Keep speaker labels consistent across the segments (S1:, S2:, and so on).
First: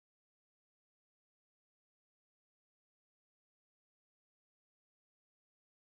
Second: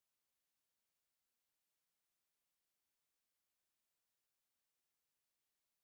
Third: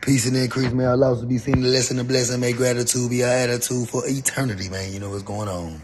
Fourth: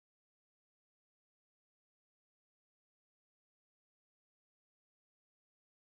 S1: Peace and increase, may our lives be seen The lesson and blessing. May gratitude be our attitude for eternity, man. You know what's going on.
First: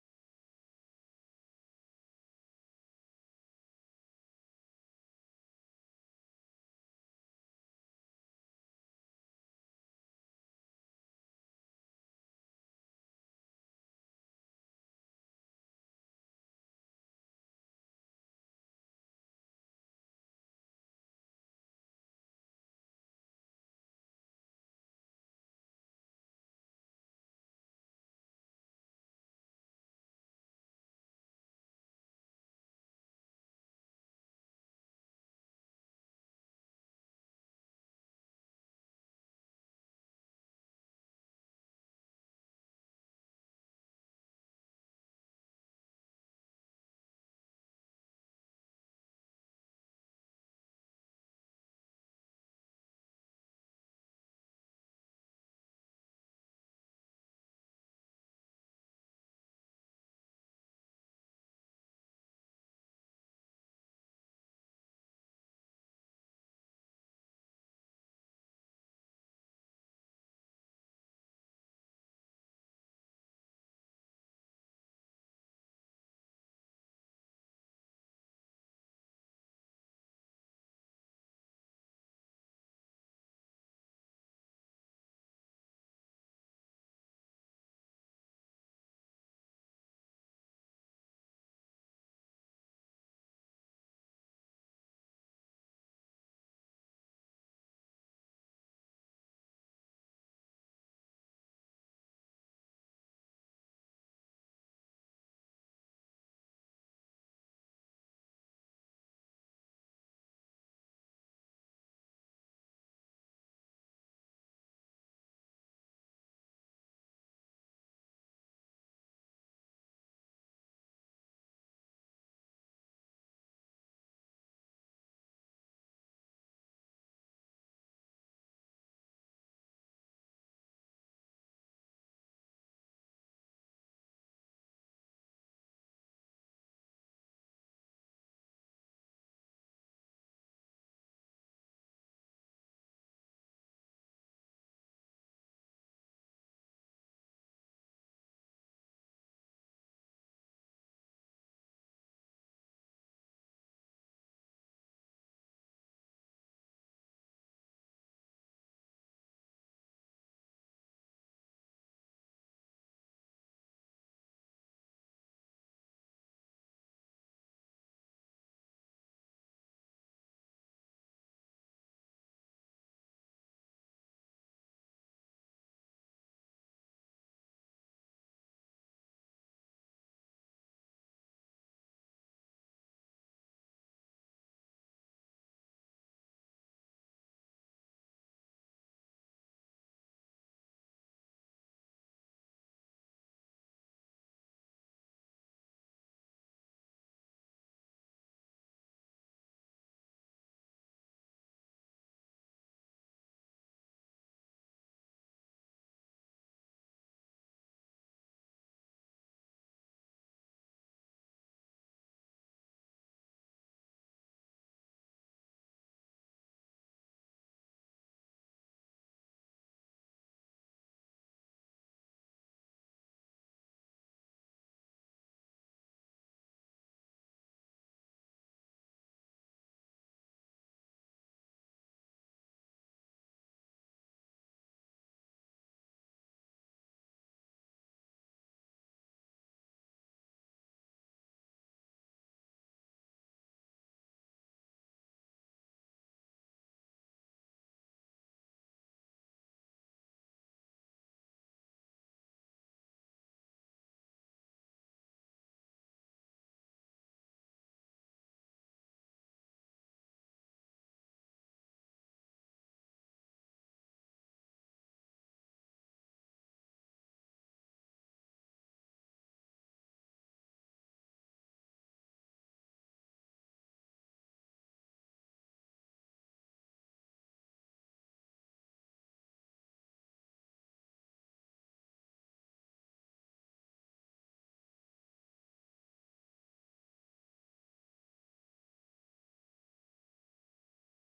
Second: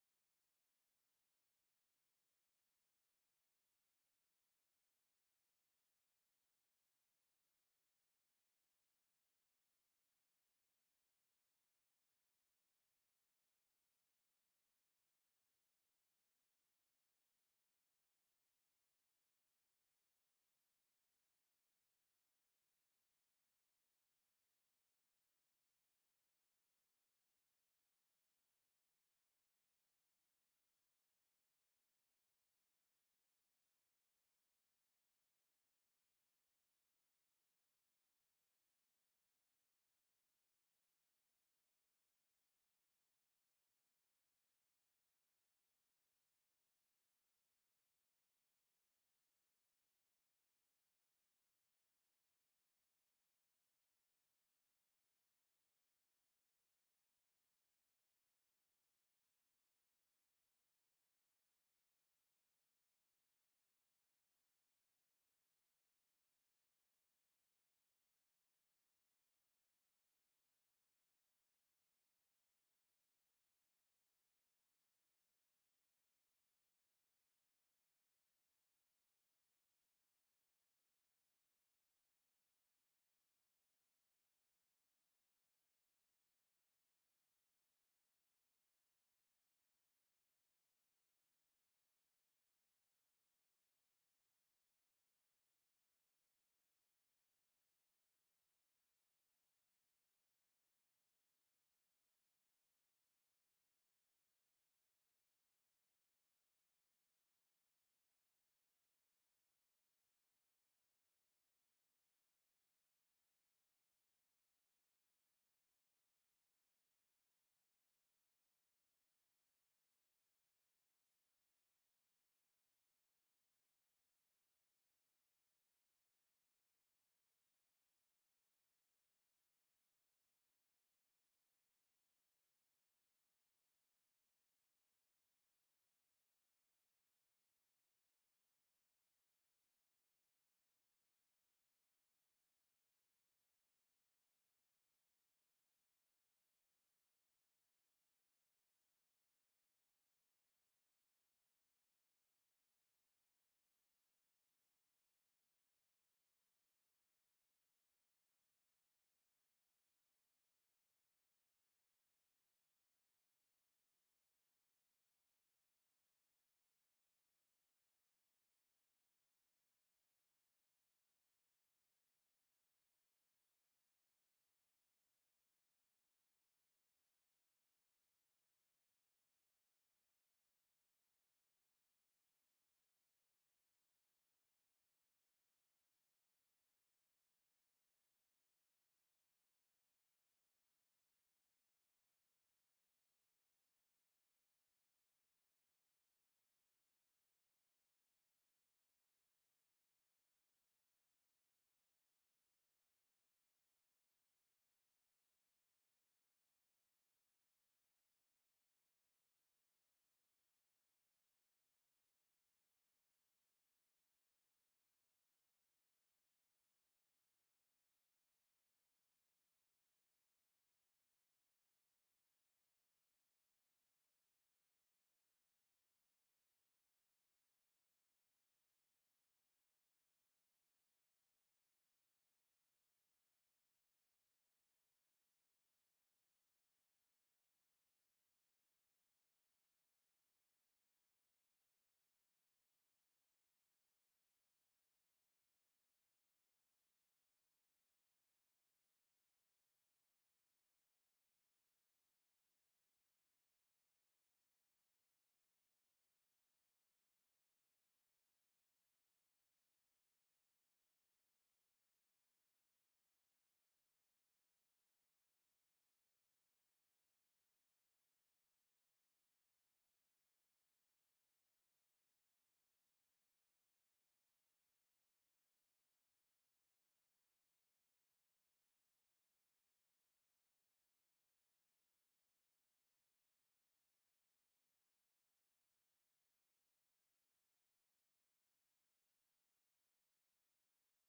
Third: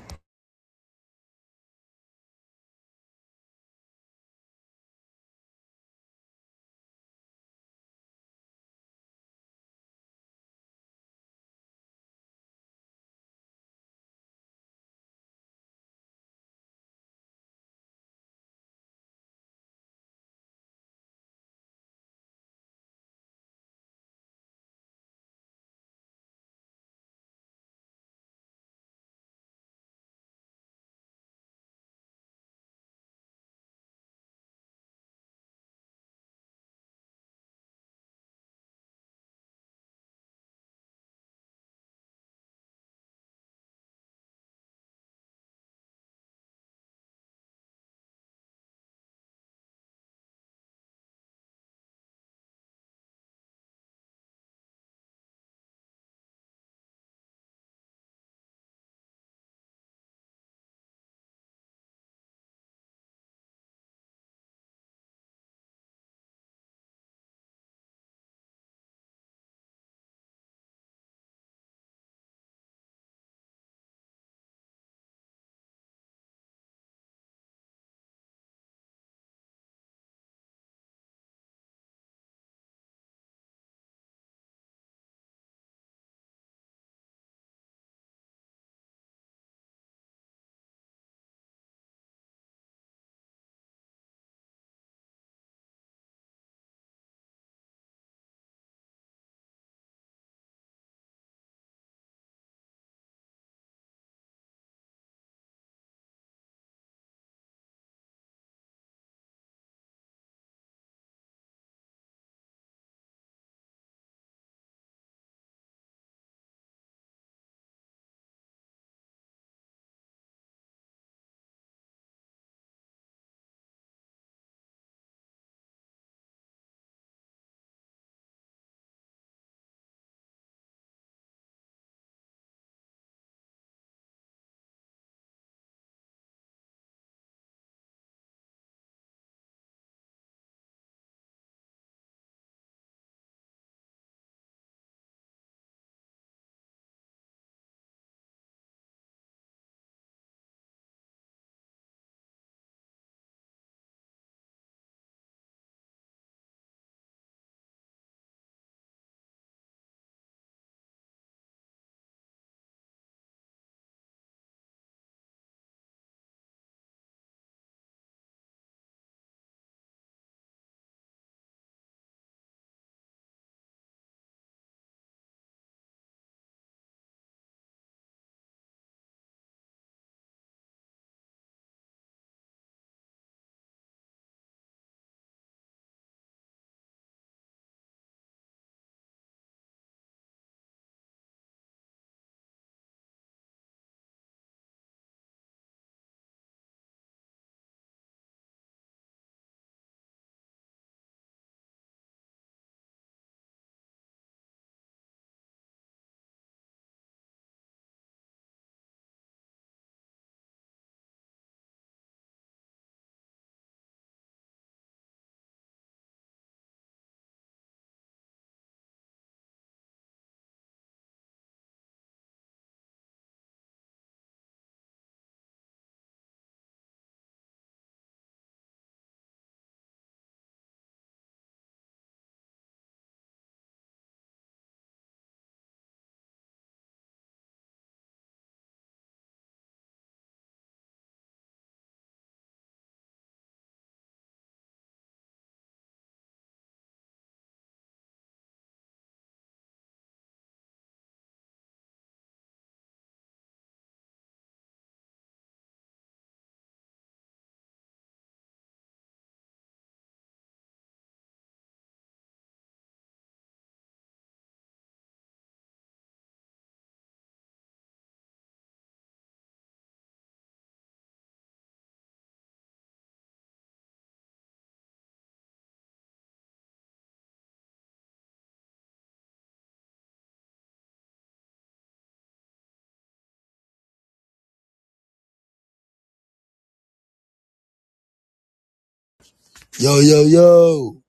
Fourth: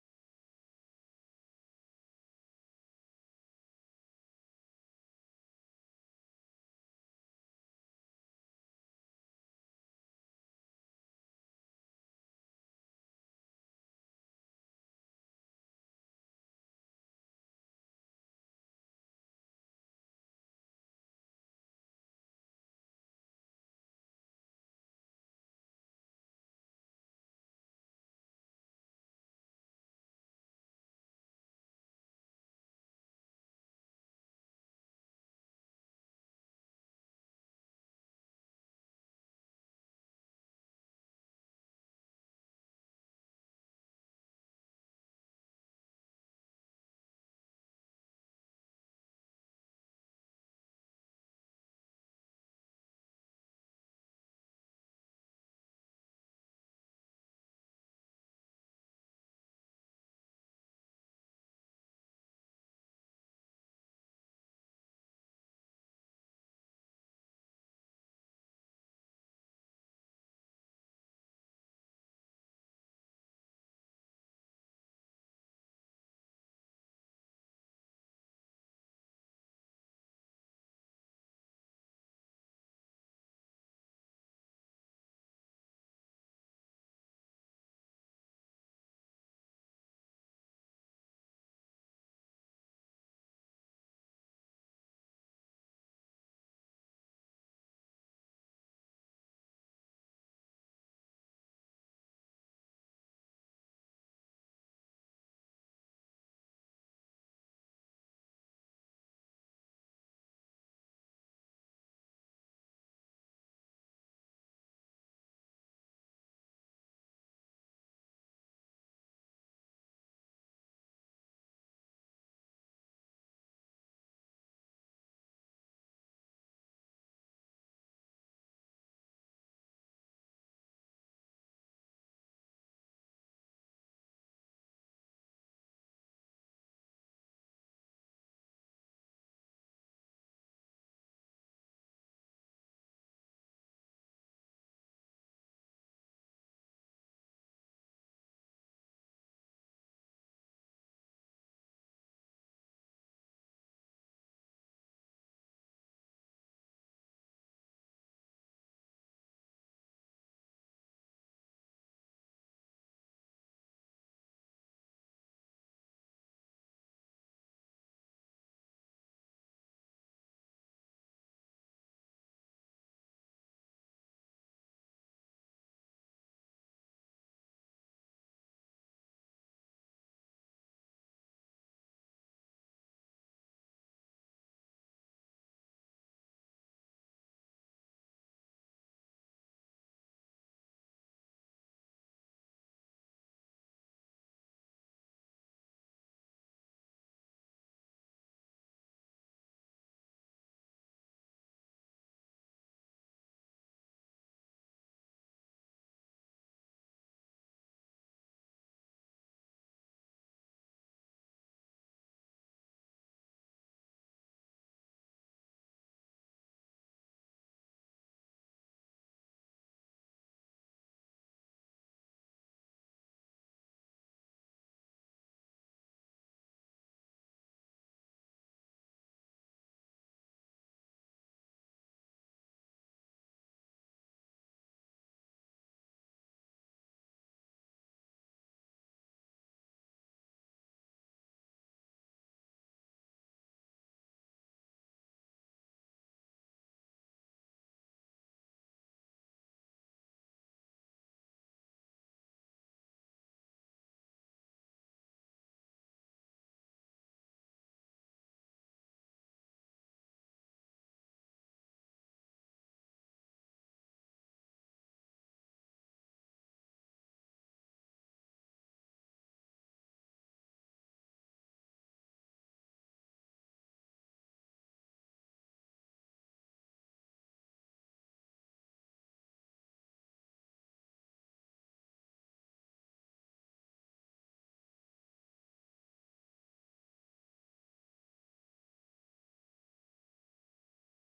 S1: Yo, yo, yo.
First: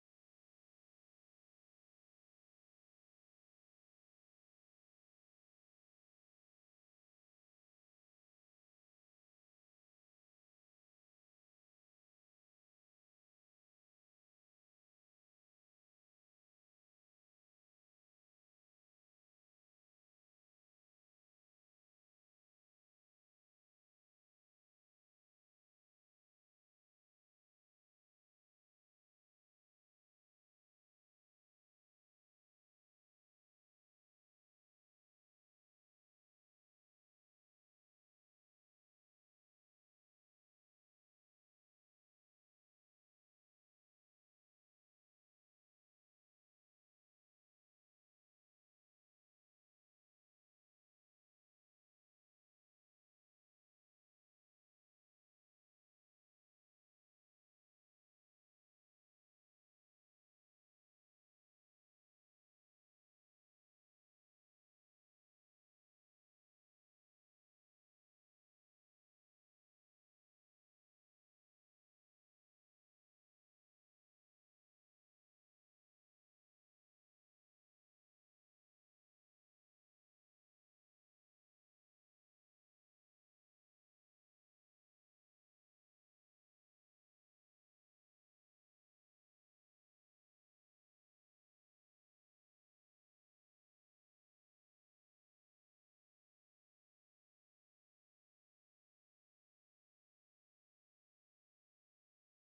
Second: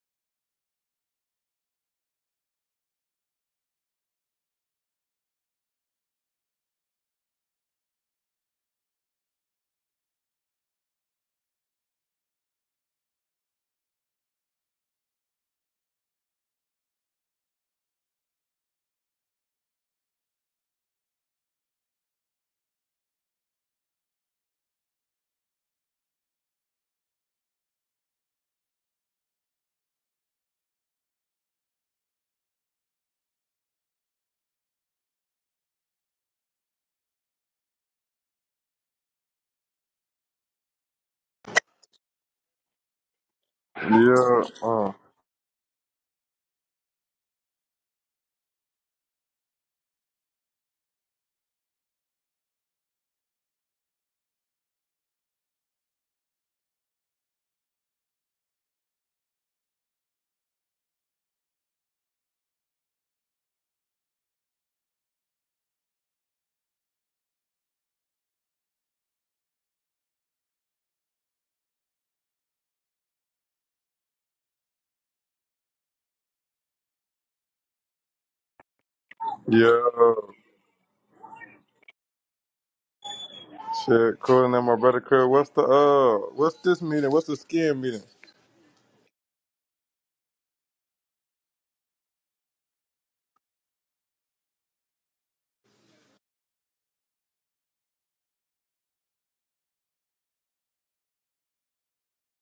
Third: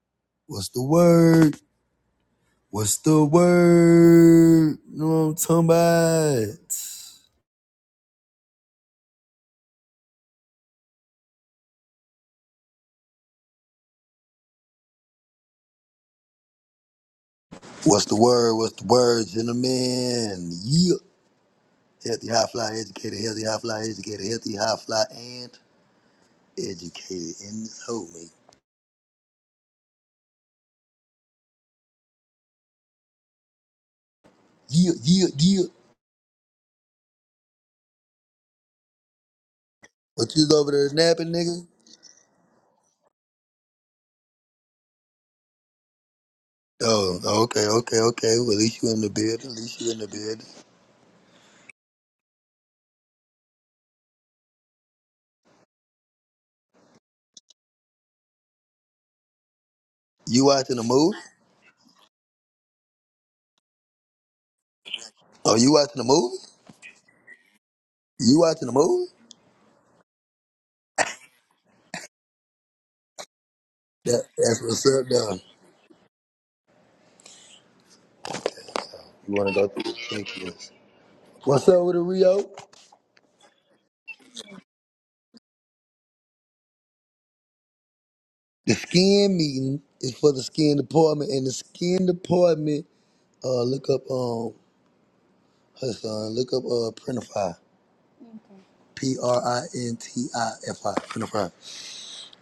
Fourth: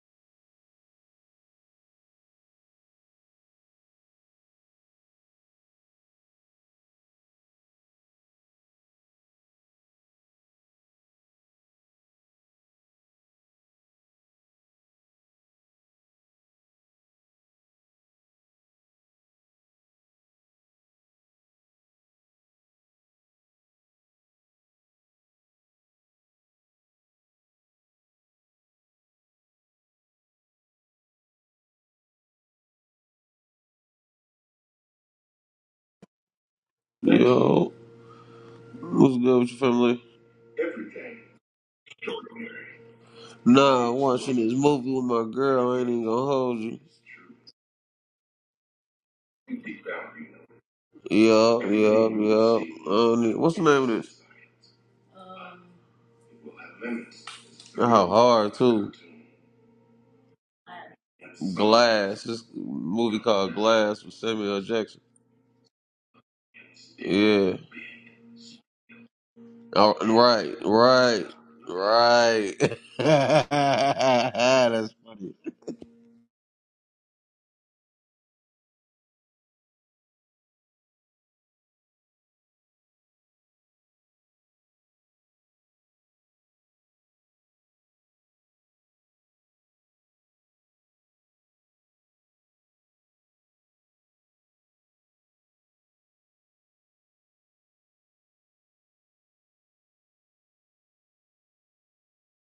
S1: What's the word? What's the word? You know what I'm talking about? What's the word? What's the word, gentlemen? Yeah. Healthy high fly educated, healthy high fly educated, healthy high fly and educated in this hole, man. Yeah, yeah, yeah.
S2: Yo, what's good with your family?
S1: What you over there napping, nigga?
S2: Nah, I'm watching
S3: Yeah,
S2: this movie
S3: uh,
S2: with my girl. I ain't even gonna hold you.
S1: Oh, okay, okay, okay. Well, at least you in the bed. At least you in the bed.
S2: Yup, yup, yup. I What's the name of this? How hard too?
S1: You watching the movie?
S2: Glass. This movie called Glass with Samuel L. Jackson.
S1: Oh, you watching the movie?
S2: Yeah.
S1: You watching the movie?
S2: Oh, Right, right, right.
S1: That, that's what's
S2: That's
S1: up,
S2: funny.
S1: though. You want to go through?
S3: yeah,
S1: Thank you. What's up with it, Rio?
S3: shit, calling that my brother Craig, what's the uh, what's this meeting? What's the skin meeting?
S1: The skin meeting is for the skin department, and the skin department. Uh, look up um her son. Look up uh Printify. P R I N T I F I Printify.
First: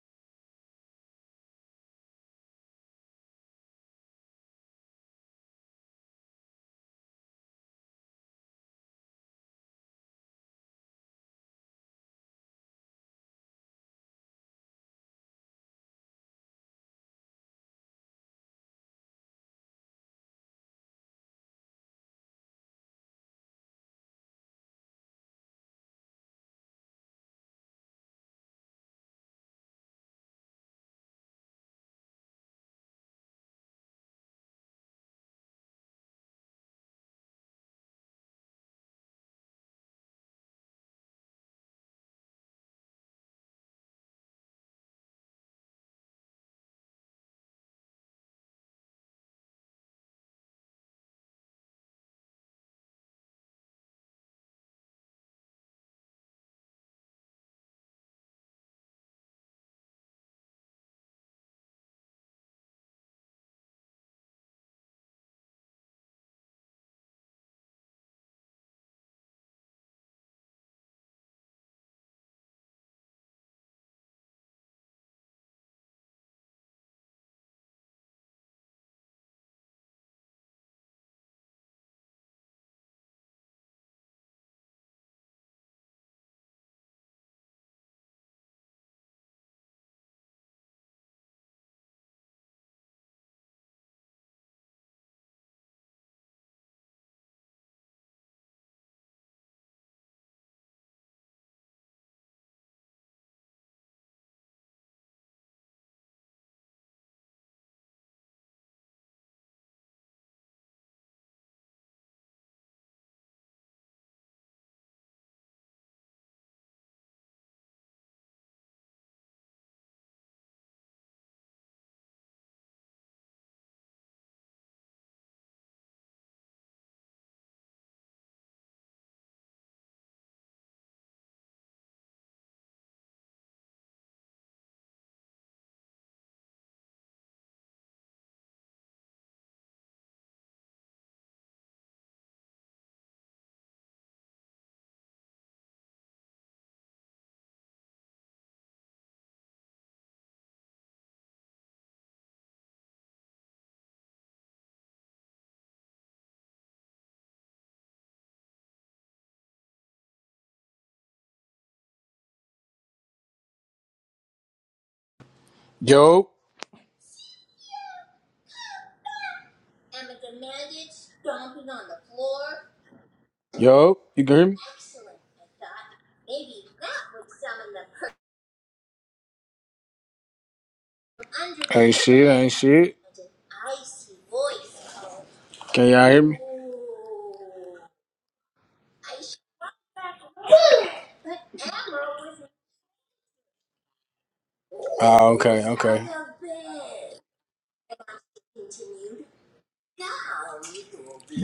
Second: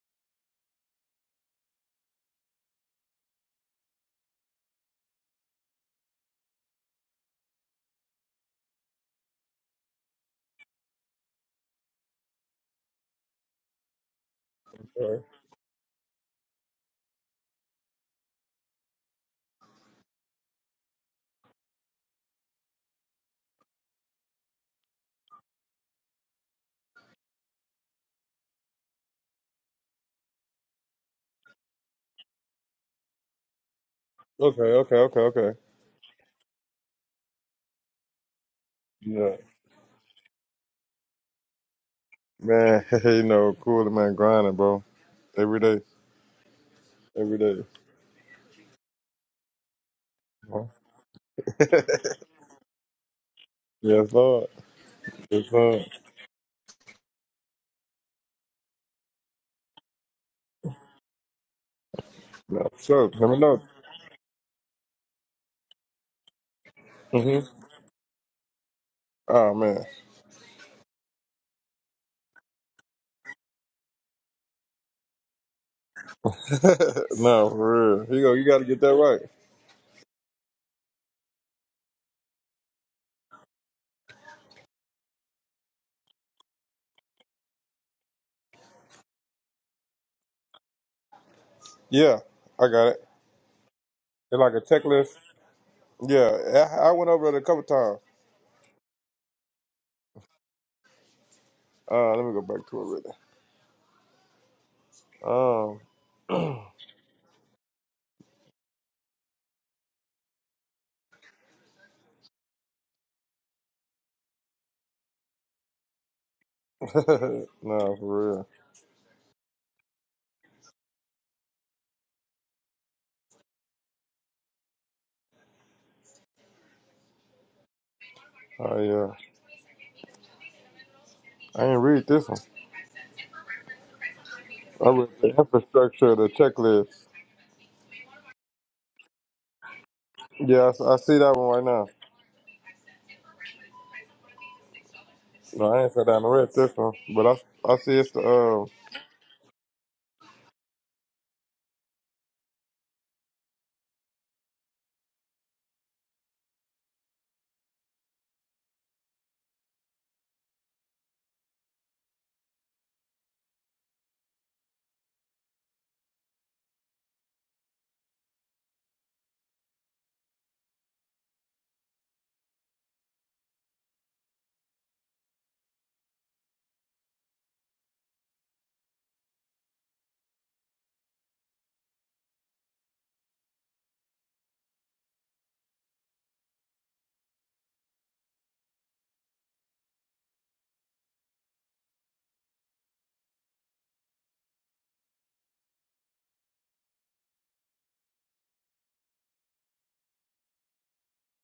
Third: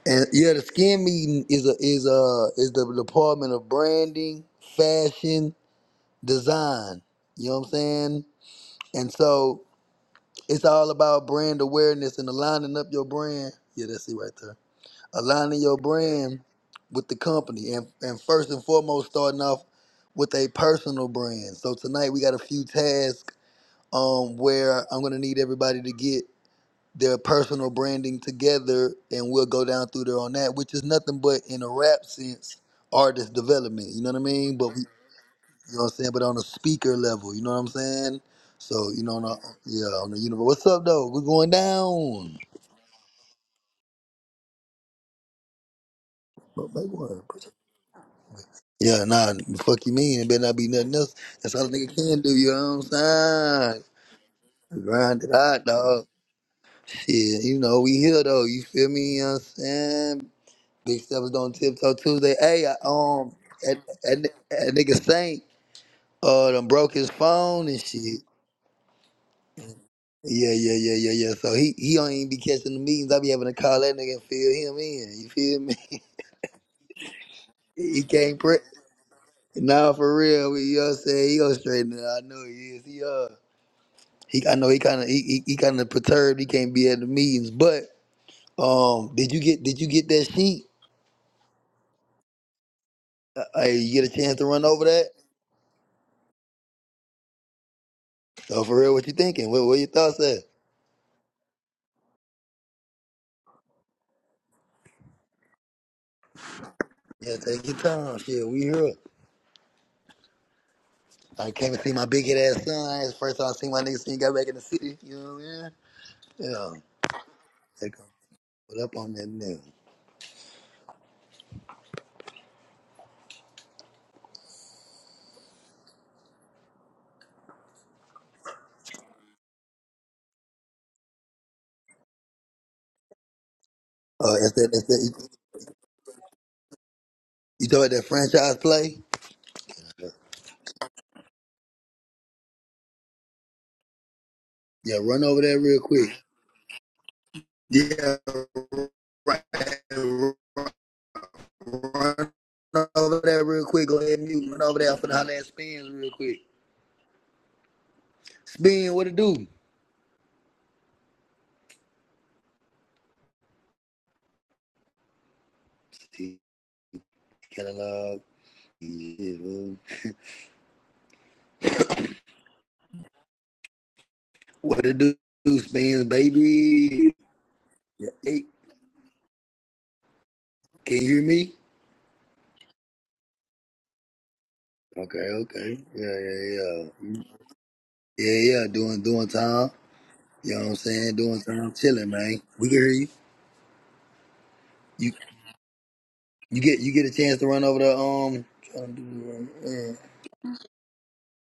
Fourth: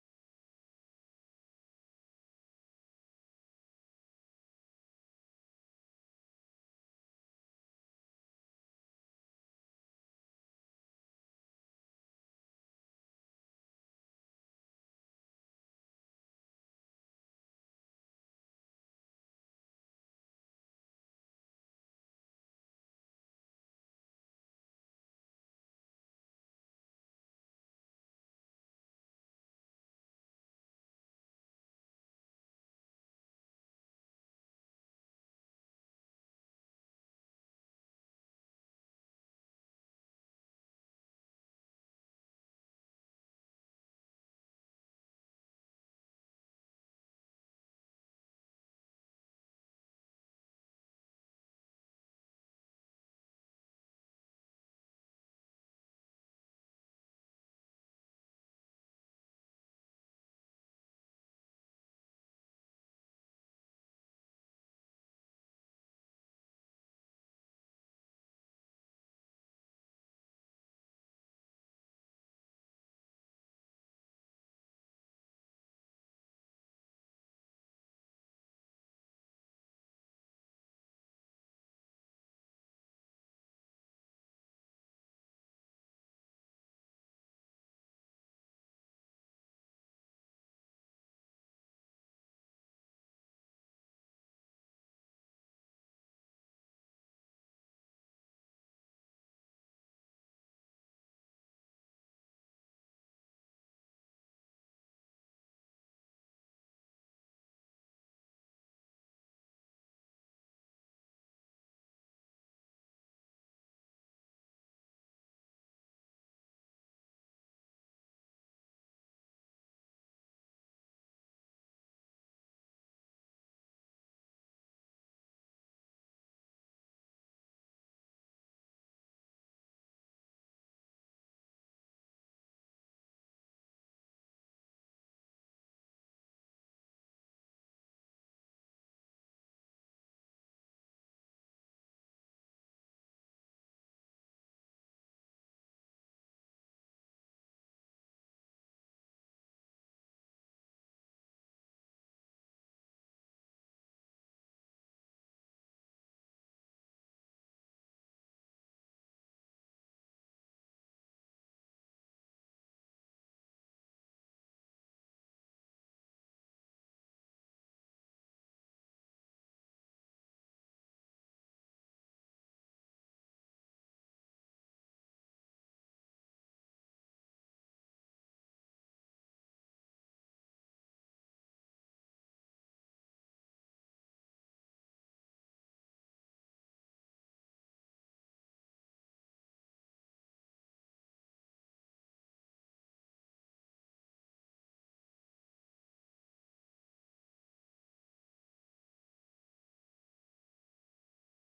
S1: And yeah, the skin meeting is a is a is the department of branding, fashion, design. You know what I'm saying? And so It's all about brand awareness and aligning up your brand. Yeah, that's it right there.
S3: Okay,
S1: Aligning your brand with the company and, and first and foremost starting off with a personal brand. So tonight we got a few tasks um where I'm gonna need everybody to get their personal branding together and we'll go down through there on that, which is nothing but in a rap sense, artist development. You know what I mean?
S3: okay,
S1: But
S3: okay, okay, okay.
S1: you know what I'm saying? But on a speaker level, you know what I'm saying? So, you know, on a,
S3: Yeah,
S1: yeah, on the universe. What's up, though? We're going down.
S3: man, you know, cool, man, grinding, bro, every day,
S1: But make one.
S3: every day.
S1: Yeah, nah, fuck you mean. It better not be
S3: Uh-huh.
S1: nothing else. That's all a nigga can do, you know what I'm saying?
S3: yes, Lord,
S1: Grind it
S3: yes,
S1: out,
S3: Lord.
S1: dog. Shit, you know, we here, though. You feel me? You know what I'm saying? Big Steppers on Tiptoe Tuesday. Hey,
S3: No,
S1: I,
S3: sure, let
S1: um,
S3: me know.
S1: that, that, that nigga Saint uh, done broke his
S3: hmm
S1: phone and shit.
S3: Oh man,
S1: Yeah, yeah, yeah, yeah, yeah. So he he don't even be catching the meetings. I be having to call that nigga and fill him in. You feel me?
S3: no, for
S1: He
S3: real. Here you go.
S1: can't
S3: You
S1: pre
S3: got to get that right.
S1: Nah, for real. We, you know what I'm saying? He gonna straighten it. out. I know he is. He uh he I know he kinda he he, he kinda perturbed, he can't be at the meetings. But um did you get did you get that sheet?
S3: Yeah, I got it.
S1: Uh, hey, you get a chance
S3: It's
S1: to
S3: like a
S1: run over
S3: checklist.
S1: that?
S3: Yeah, I, I went over it a couple times.
S1: So for real, what you thinking? What what your thoughts at?
S3: Uh, let me go back to it really. Um,
S1: Yeah, take your time. Shit, we here. I came and see my big head ass son. It's the first time I seen my nigga since he got back in the city. You know what I mean?
S3: no, for
S1: Yeah.
S3: real.
S1: What up on that now?
S3: Oh yeah, I ain't read this one.
S1: Uh, is that, is
S3: I
S1: that,
S3: read
S1: you
S3: the infrastructure, of the checklist.
S1: you talking about that franchise play?
S3: Yeah, I, s- I see that one right now.
S1: Yeah, run over there
S3: No,
S1: real
S3: I ain't sat
S1: quick.
S3: down and read this one, but I, s- I see it's
S1: Yeah,
S3: the um,
S1: right. Run over there real quick. Go ahead and mute. Run over there. for the finna holler at Spins real quick. Spin, what it do?
S4: Yo,
S1: Catalog. yeah, boo.
S4: yo, you can hear me?
S1: What it do, Spins, baby? Yeah, Hey, can you hear me?
S4: Ain't shit, ain't shit.
S1: Okay, okay.
S4: Can y'all
S1: Yeah,
S4: hear me?
S1: yeah, yeah. Yeah, yeah, doing, doing time. You know what I'm saying? Doing time. Chilling, man. We can hear you. You
S4: Oh, okay, okay.
S1: you get you get a chance to run over the um. trying to do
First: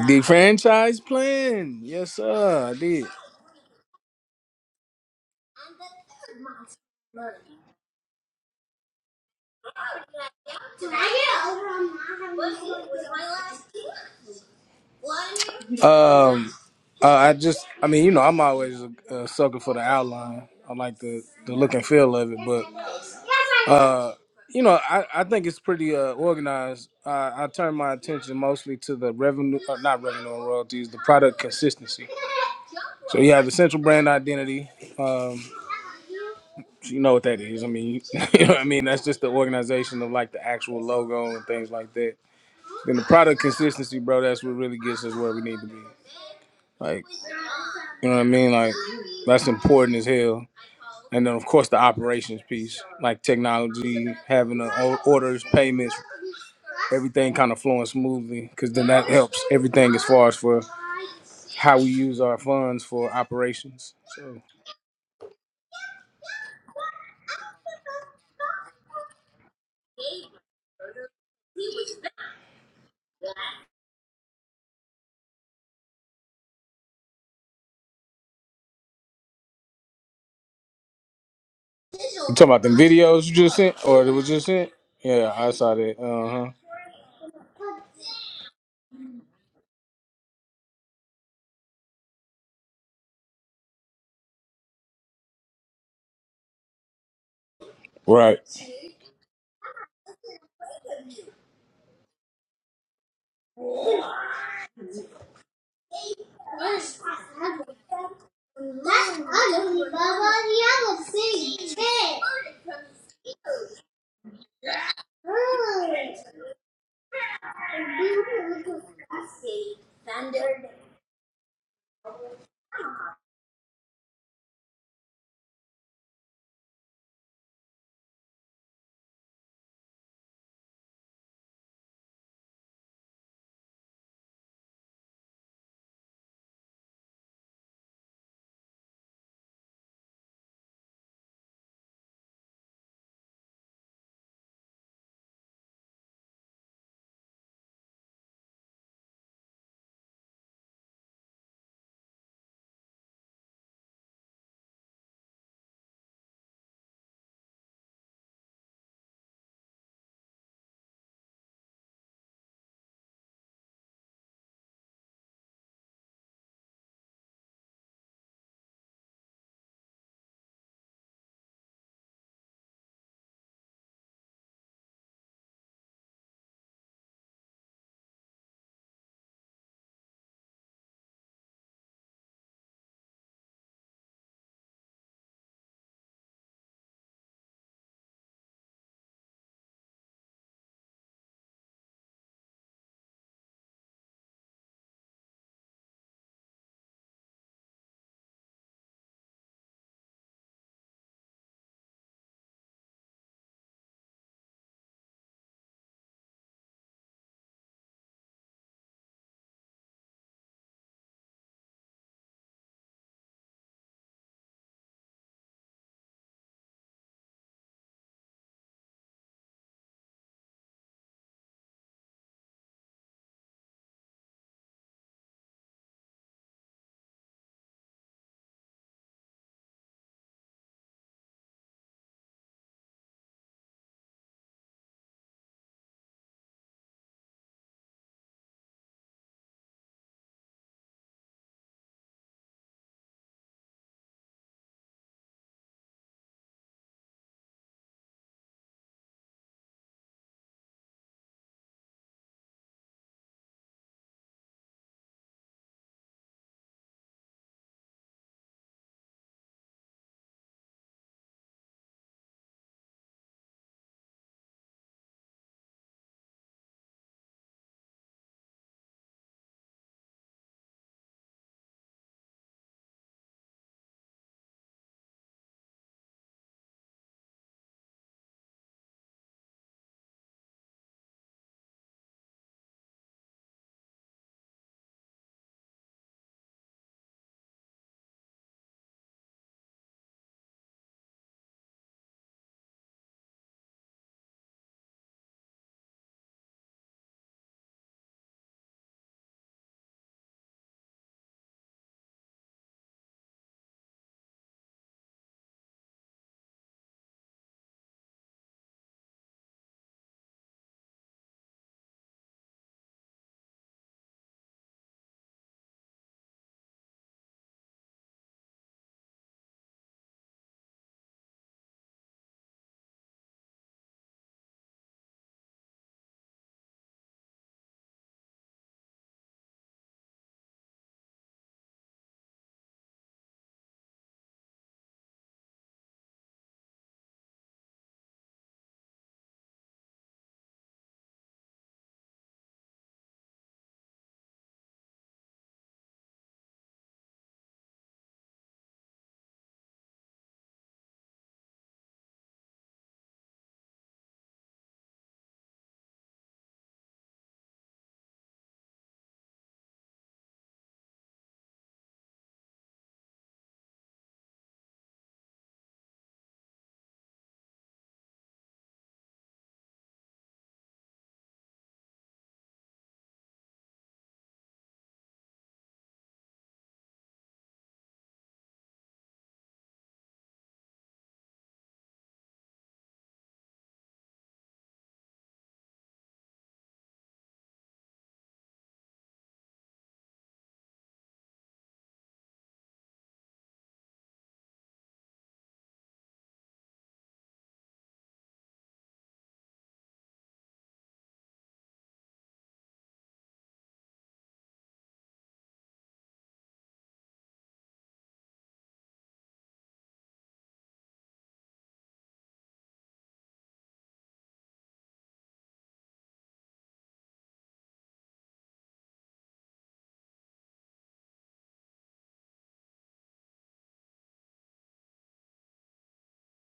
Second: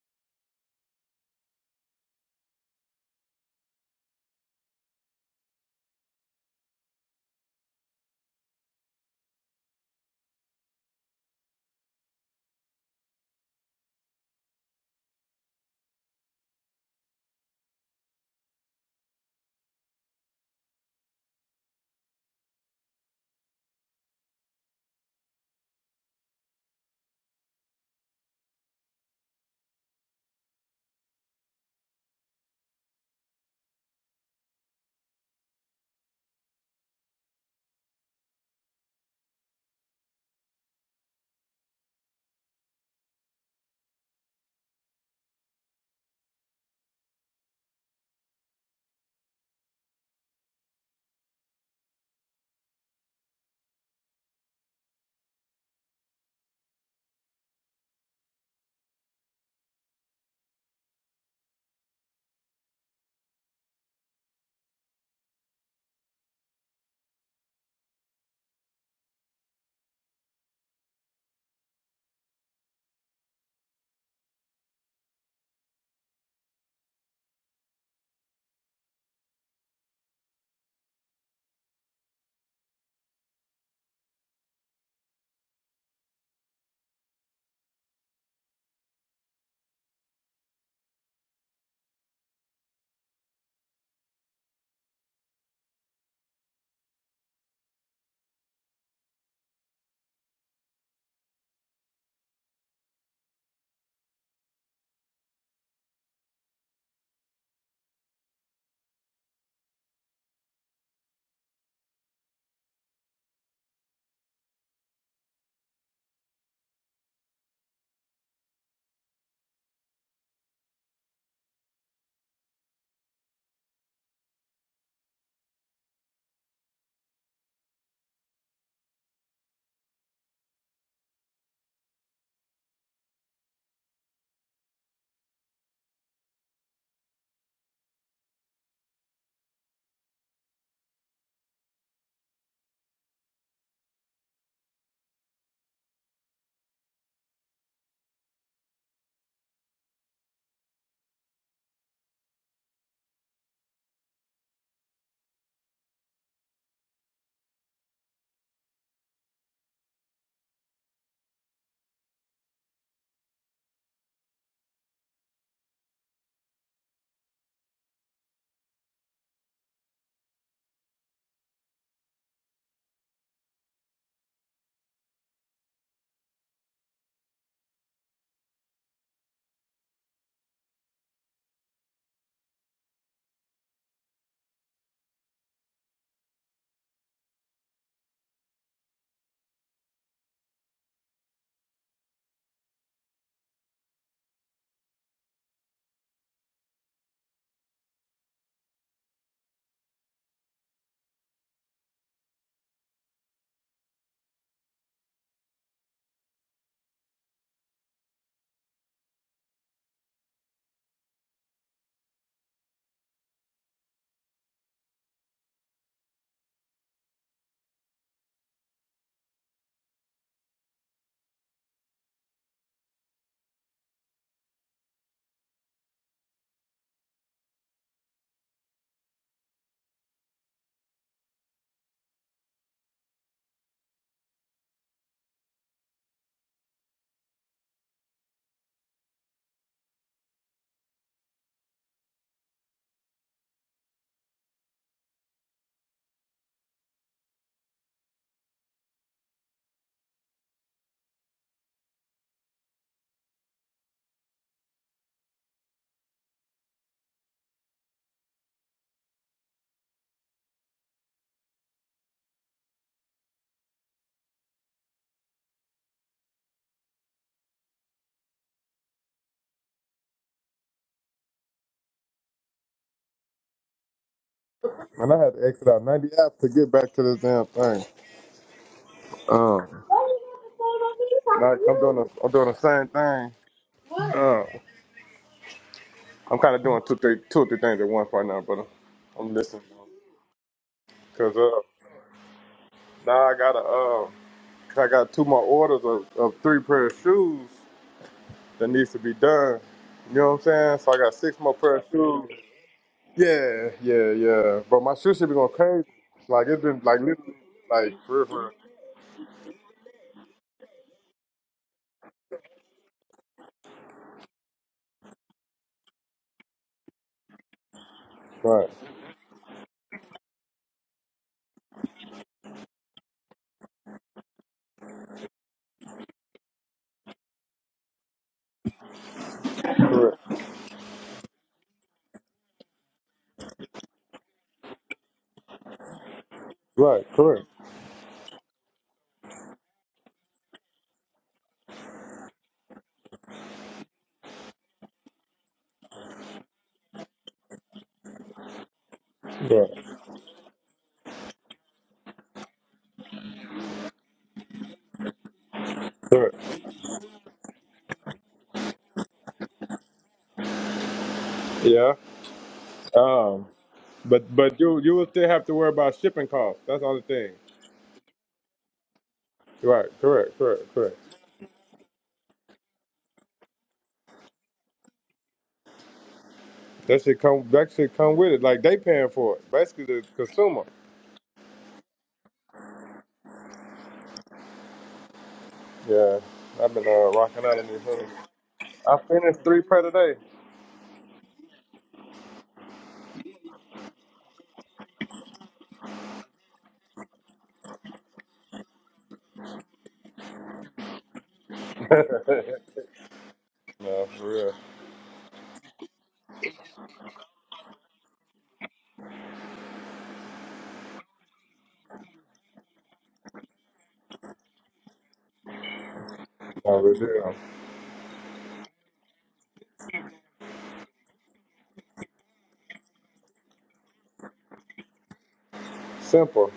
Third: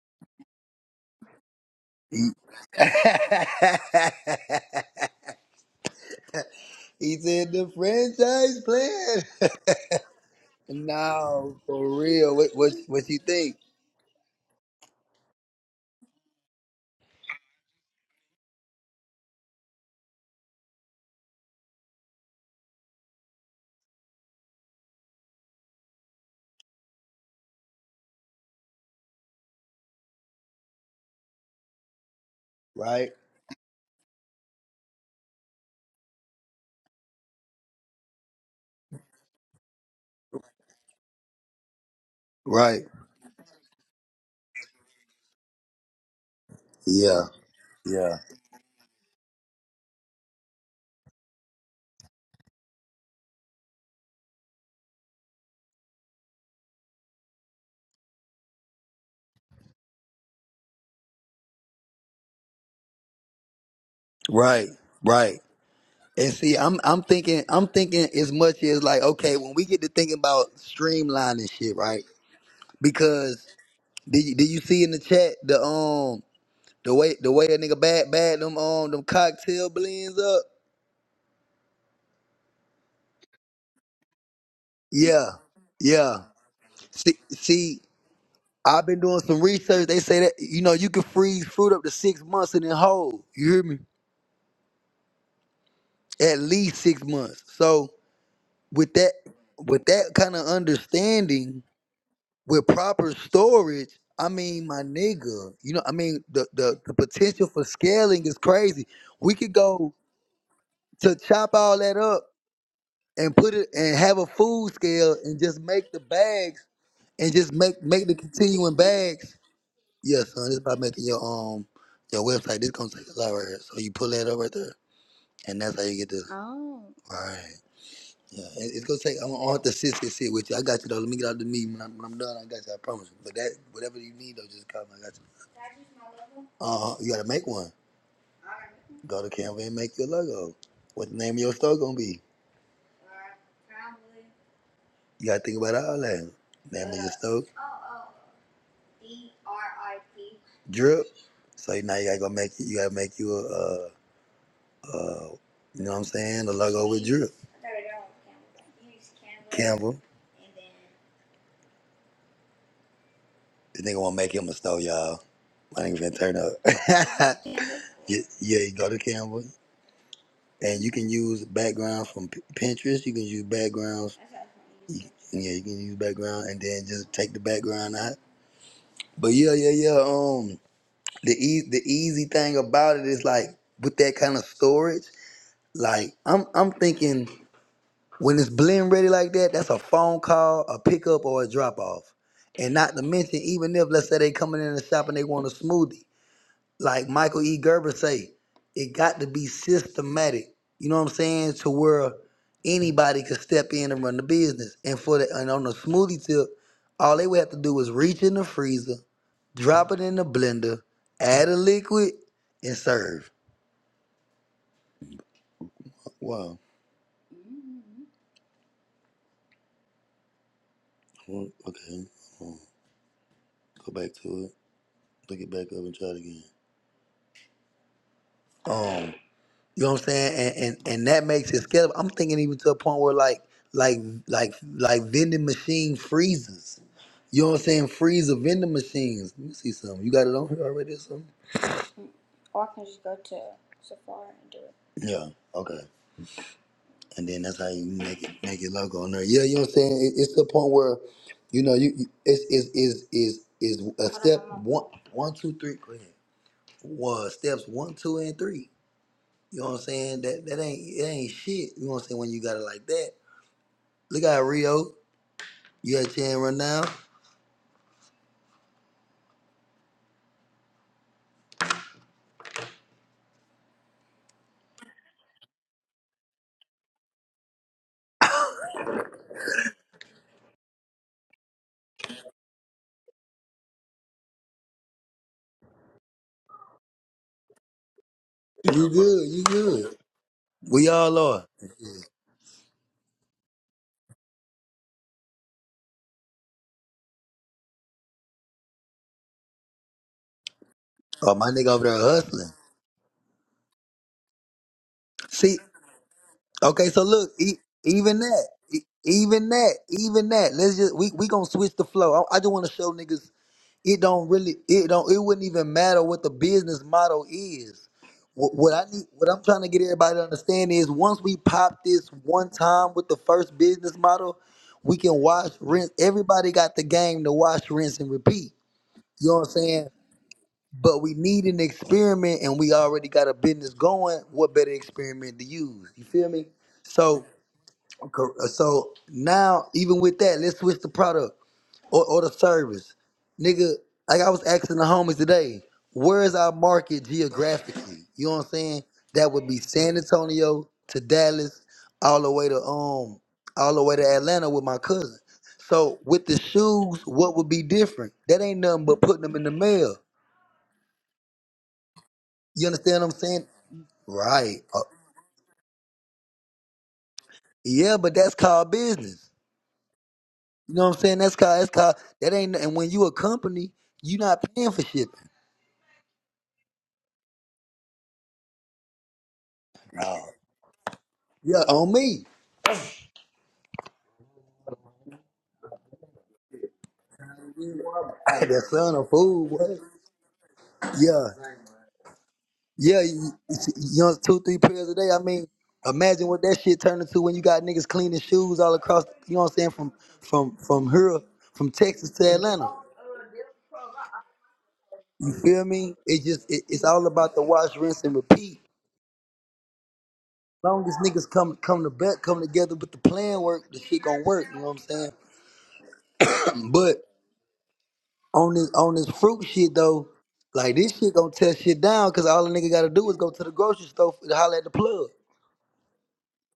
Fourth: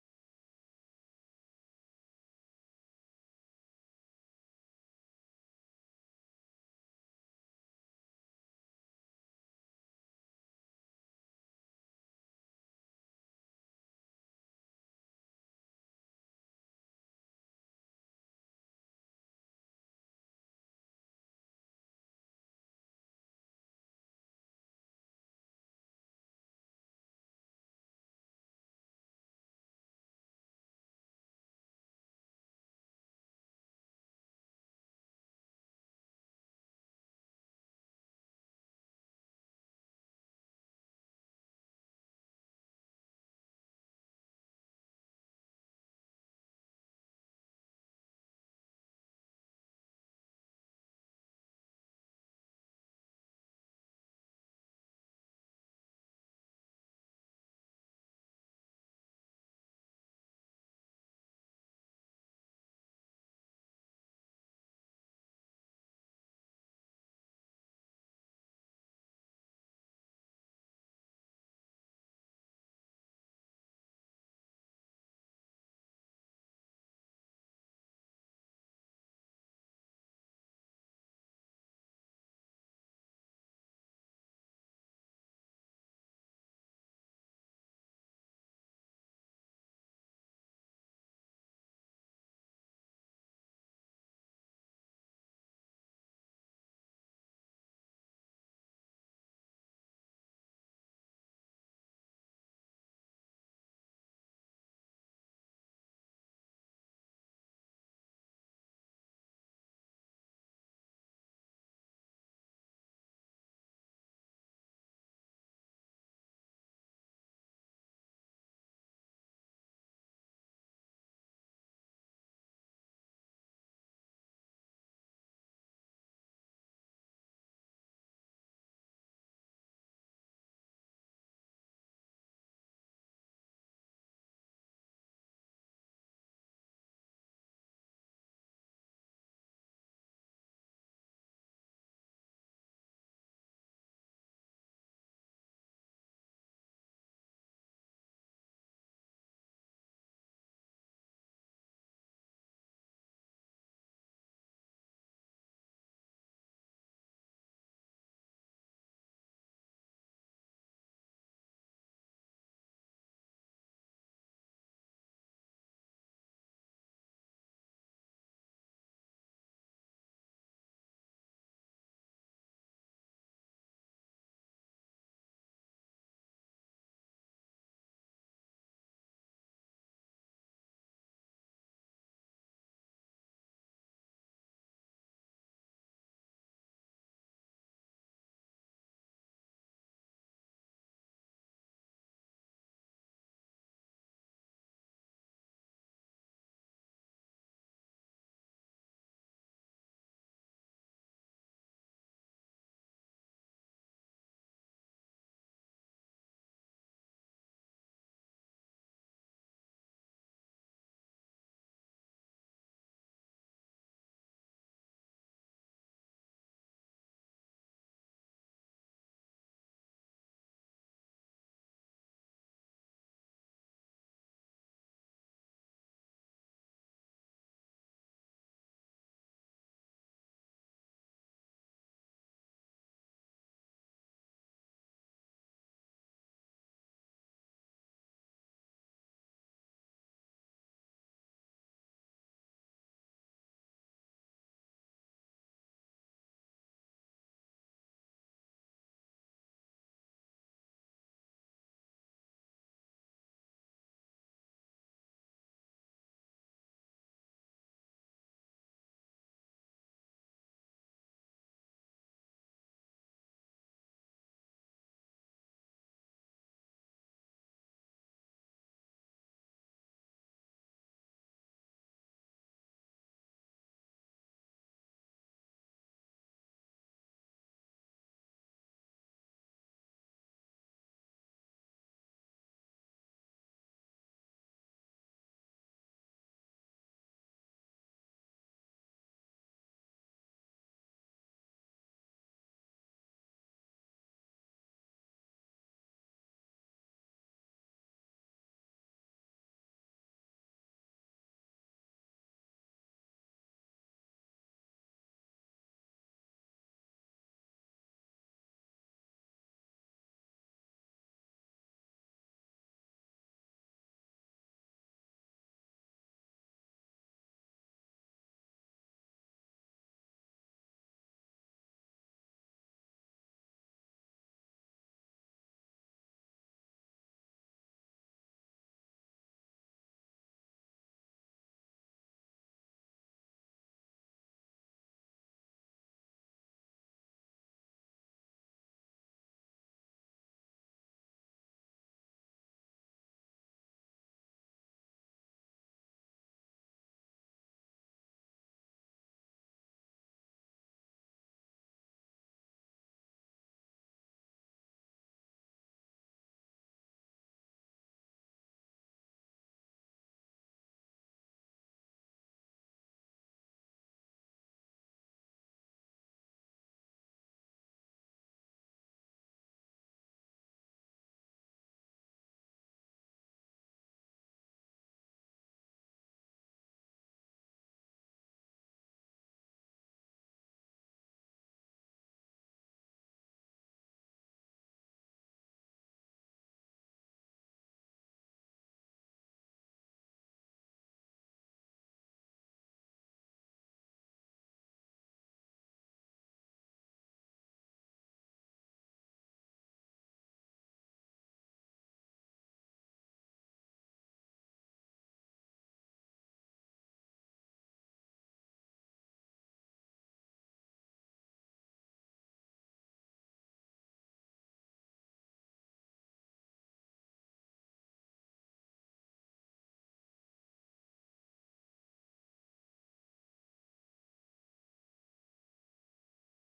S4: The franchise plan. Yes, sir, I did.
S1: right- uh, He, he said the franchise plan. no, for real. What what what you think?
S4: Um, uh, I just, I mean, you know, I'm always a, a sucker for the outline. I like the, the look and feel of it, but uh, you know, I, I think it's pretty uh, organized. I, I turn my attention mostly to the revenue, uh, not revenue and royalties, the product consistency.
S1: Right,
S4: So you have the central brand identity. Um, you know what that is. I mean, you know what I mean. That's just the organization of like the actual logo and things like that.
S1: right.
S4: Then the product consistency, bro, that's what really gets us where we need to be. Like,
S1: Yeah,
S4: you know
S1: yeah.
S4: what I mean? Like, that's important as hell. And then, of course, the operations piece, like technology, having the o- orders, payments, everything kind of flowing smoothly, because then that helps everything as far as for how we use our funds for operations. So, you
S1: Right, right. And see, I'm I'm thinking I'm thinking as much as like okay, when we get to thinking about streamlining shit, right? Because did you, did you see in the chat the um The way the way a nigga bag bag them um them cocktail blends up.
S4: talking about the videos you just sent, or it was just sent?
S1: Yeah,
S4: Yeah, I saw that.
S1: yeah.
S4: Uh huh.
S1: See, see, I've been doing some research. They say that you know you can freeze fruit up to six months and then hold. You hear me? At least six months. So
S4: Right.
S1: with that with that kind of understanding, with proper storage, I mean, my nigga, you know, I mean, the the, the potential for scaling is crazy. We could go to chop all that up and put it and have a food scale and just make the bags and just make make the continuing bags. Yeah, son, it's about making your um your website. This gonna take a lot right here. So you pull that up right there, and that's how you get this. Right. Yeah, it- it's gonna take. I'm gonna have to sit, sit, sit with you. I got you though. Let me get out of the meeting. When I'm, when I'm done, I got you. I promise. you. But that, whatever you need though, just call me. I got you. Uh, you gotta make one. Go to Canva and make your logo. What the name of your store gonna be? You gotta think about all that. Name of your store. drip. So now you gotta go make you gotta make you a, uh uh you know what I'm saying a logo with drip. Canva. This nigga wanna make him a store, y'all. My nigga finna turn up. yeah, yeah, you go to Canva and you can use background from P- Pinterest. You can use backgrounds. You- Yeah, you can use background and then just take the background out. But yeah, yeah, yeah. Um, the e- the easy thing about it is like with that kind of storage, like I'm I'm thinking. When it's blend ready like that, that's a phone call, a pickup, or a drop off. And not to mention, even if let's say they coming in the shop and they want a smoothie, like Michael E. Gerber say, it got to be systematic. You know what I'm saying? To where anybody could step in and run the business. And for the and on the smoothie tip, all they would have to do is reach in the freezer, drop it in the blender, add a liquid, and serve. Wow. Well, Okay. Um, Go back to it. Look it back up and try it again. You know what I'm saying? And and, and that makes it scalable. I'm thinking even to a point where like like like like vending machine freezers. You know what I'm saying? Freezer vending machines. Let me see something. You got it on here already or something? Yeah. Okay. And then that's how you make it make it logo on there. Yeah. You know what I'm saying? It, it's to the point where, you know, you you- it's is is is is a step one one two three. Go ahead. Well, steps one two and three. You know what I'm saying? That that ain't it ain't shit. You know what I'm saying? When you got it like that, look at Rio. You at Chan right now?
S3: and I had to exit out ninety apps to get back to this damn thing. Um, like I'm doing the, I'm doing the same thing. Um, I'm kind of doing two, three, two or three things at once right now, but I'm,
S1: You good,
S3: I'm
S1: you
S3: listening.
S1: good. We all
S3: Cause
S1: are.
S3: uh, now I got a, uh, I got two more orders of, of three pair of shoes. that needs to be done. You know what I'm saying? So I got
S1: Oh,
S3: six
S1: my
S3: more
S1: nigga
S3: pair of
S1: over there
S3: shoes.
S1: hustling.
S3: Yeah, yeah, yeah. But my shoe shit be going
S1: See,
S3: crazy. Like it's been
S1: okay,
S3: like
S1: so look,
S3: literally
S1: e-
S3: like for
S1: even
S3: real, for
S1: that,
S3: real.
S1: e- even that, even that. Let's just we we gonna switch the flow. I, I just want to show niggas it don't really it don't it wouldn't even matter what the business model is. What,
S3: Right,
S1: what I need, what I'm trying to get everybody to understand is once we pop this one time with the first business model, we can wash rinse. Everybody got the game to wash, rinse, and repeat. You know what I'm saying?
S3: correct,
S1: But we need an experiment and we already got a business going. What better experiment to use? You feel me?
S3: right,
S1: So
S3: correct,
S1: cor- so now even with that, let's switch the product or, or the service. Nigga, like I was asking the homies today, where is our market geographically? You know what I'm saying? That would be
S3: correct,
S1: San Antonio to Dallas, all the way to um all the way to Atlanta with my cousin. So with
S3: correct.
S1: the shoes, what would be different? That ain't nothing but putting them in the mail.
S3: Yeah.
S1: You understand what I'm saying?
S3: Um. But but
S1: Right. Uh,
S3: you you will still have to worry about shipping costs. That's the only thing.
S1: yeah, but that's called business.
S3: Right, correct, correct,
S1: You know what
S3: correct.
S1: I'm saying? That's called that's called that ain't and when you a company, you not paying for shipping.
S3: That should come that should come with it. Like they paying for it. Basically the consumer.
S1: Yeah, on me.
S3: Yeah. I've been uh, rocking out in these hoodies.
S1: Hey, that son
S3: I
S1: a
S3: finished
S1: fool,
S3: three
S1: what?
S3: pair today.
S1: Yeah. Yeah, you, you know, two, three pairs a day. I mean, imagine what that shit turned into when you got niggas cleaning shoes all across you know what I'm saying, from from from here, from Texas to Atlanta.
S3: No, for real.
S1: You feel me? It just it, it's all about the wash, rinse, and repeat. long as niggas come come to bet come together with the plan work, the shit gonna work. You know what I'm saying?
S3: No, we
S1: But
S3: do.
S1: on this on this fruit shit though, like this shit gonna tear shit down because all a nigga gotta do is go to the grocery store and holler at the plug.
S3: Simple.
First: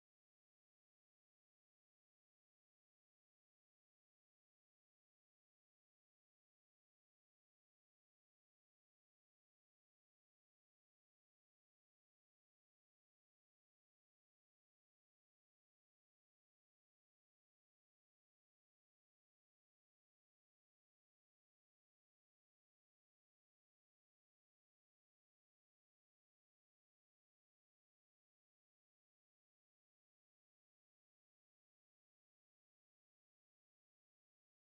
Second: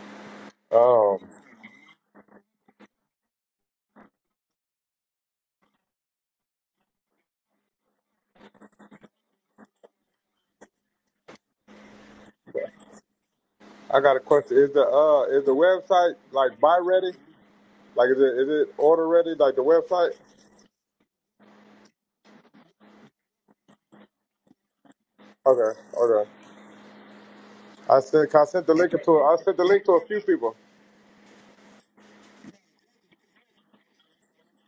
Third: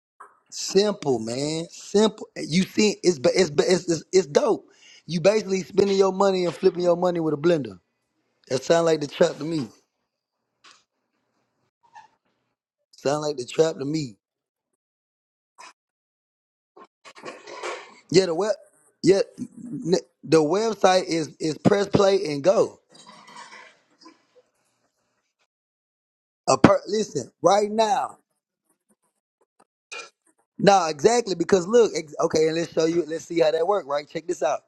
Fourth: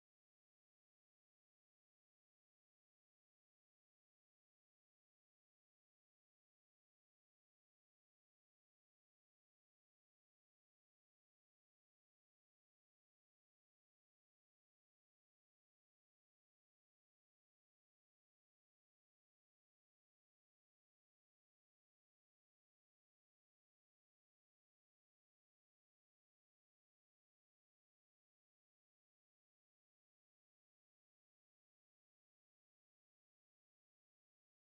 S3: Um,
S1: Simple, man. Simple. You see, it's ba- it's ba- it's it's, it's dope. You basically spending your money and flipping your money with a blender. That sound like the trap to me. Sound like the trap to
S3: I
S1: me.
S3: got a question. Is the uh is the website like buy ready? Like is it
S1: Yeah, the
S3: is
S1: web.
S3: it order
S1: Yeah,
S3: ready? Like the
S1: n-
S3: website?
S1: the website is is press play and go.
S3: Okay, okay.
S1: A per- listen, right
S3: I
S1: now.
S3: sent I sent the link to I sent the link to a few people
S1: Nah, exactly. Because look, ex- okay, and let's show you. Let's see how that work. Right? Check this out.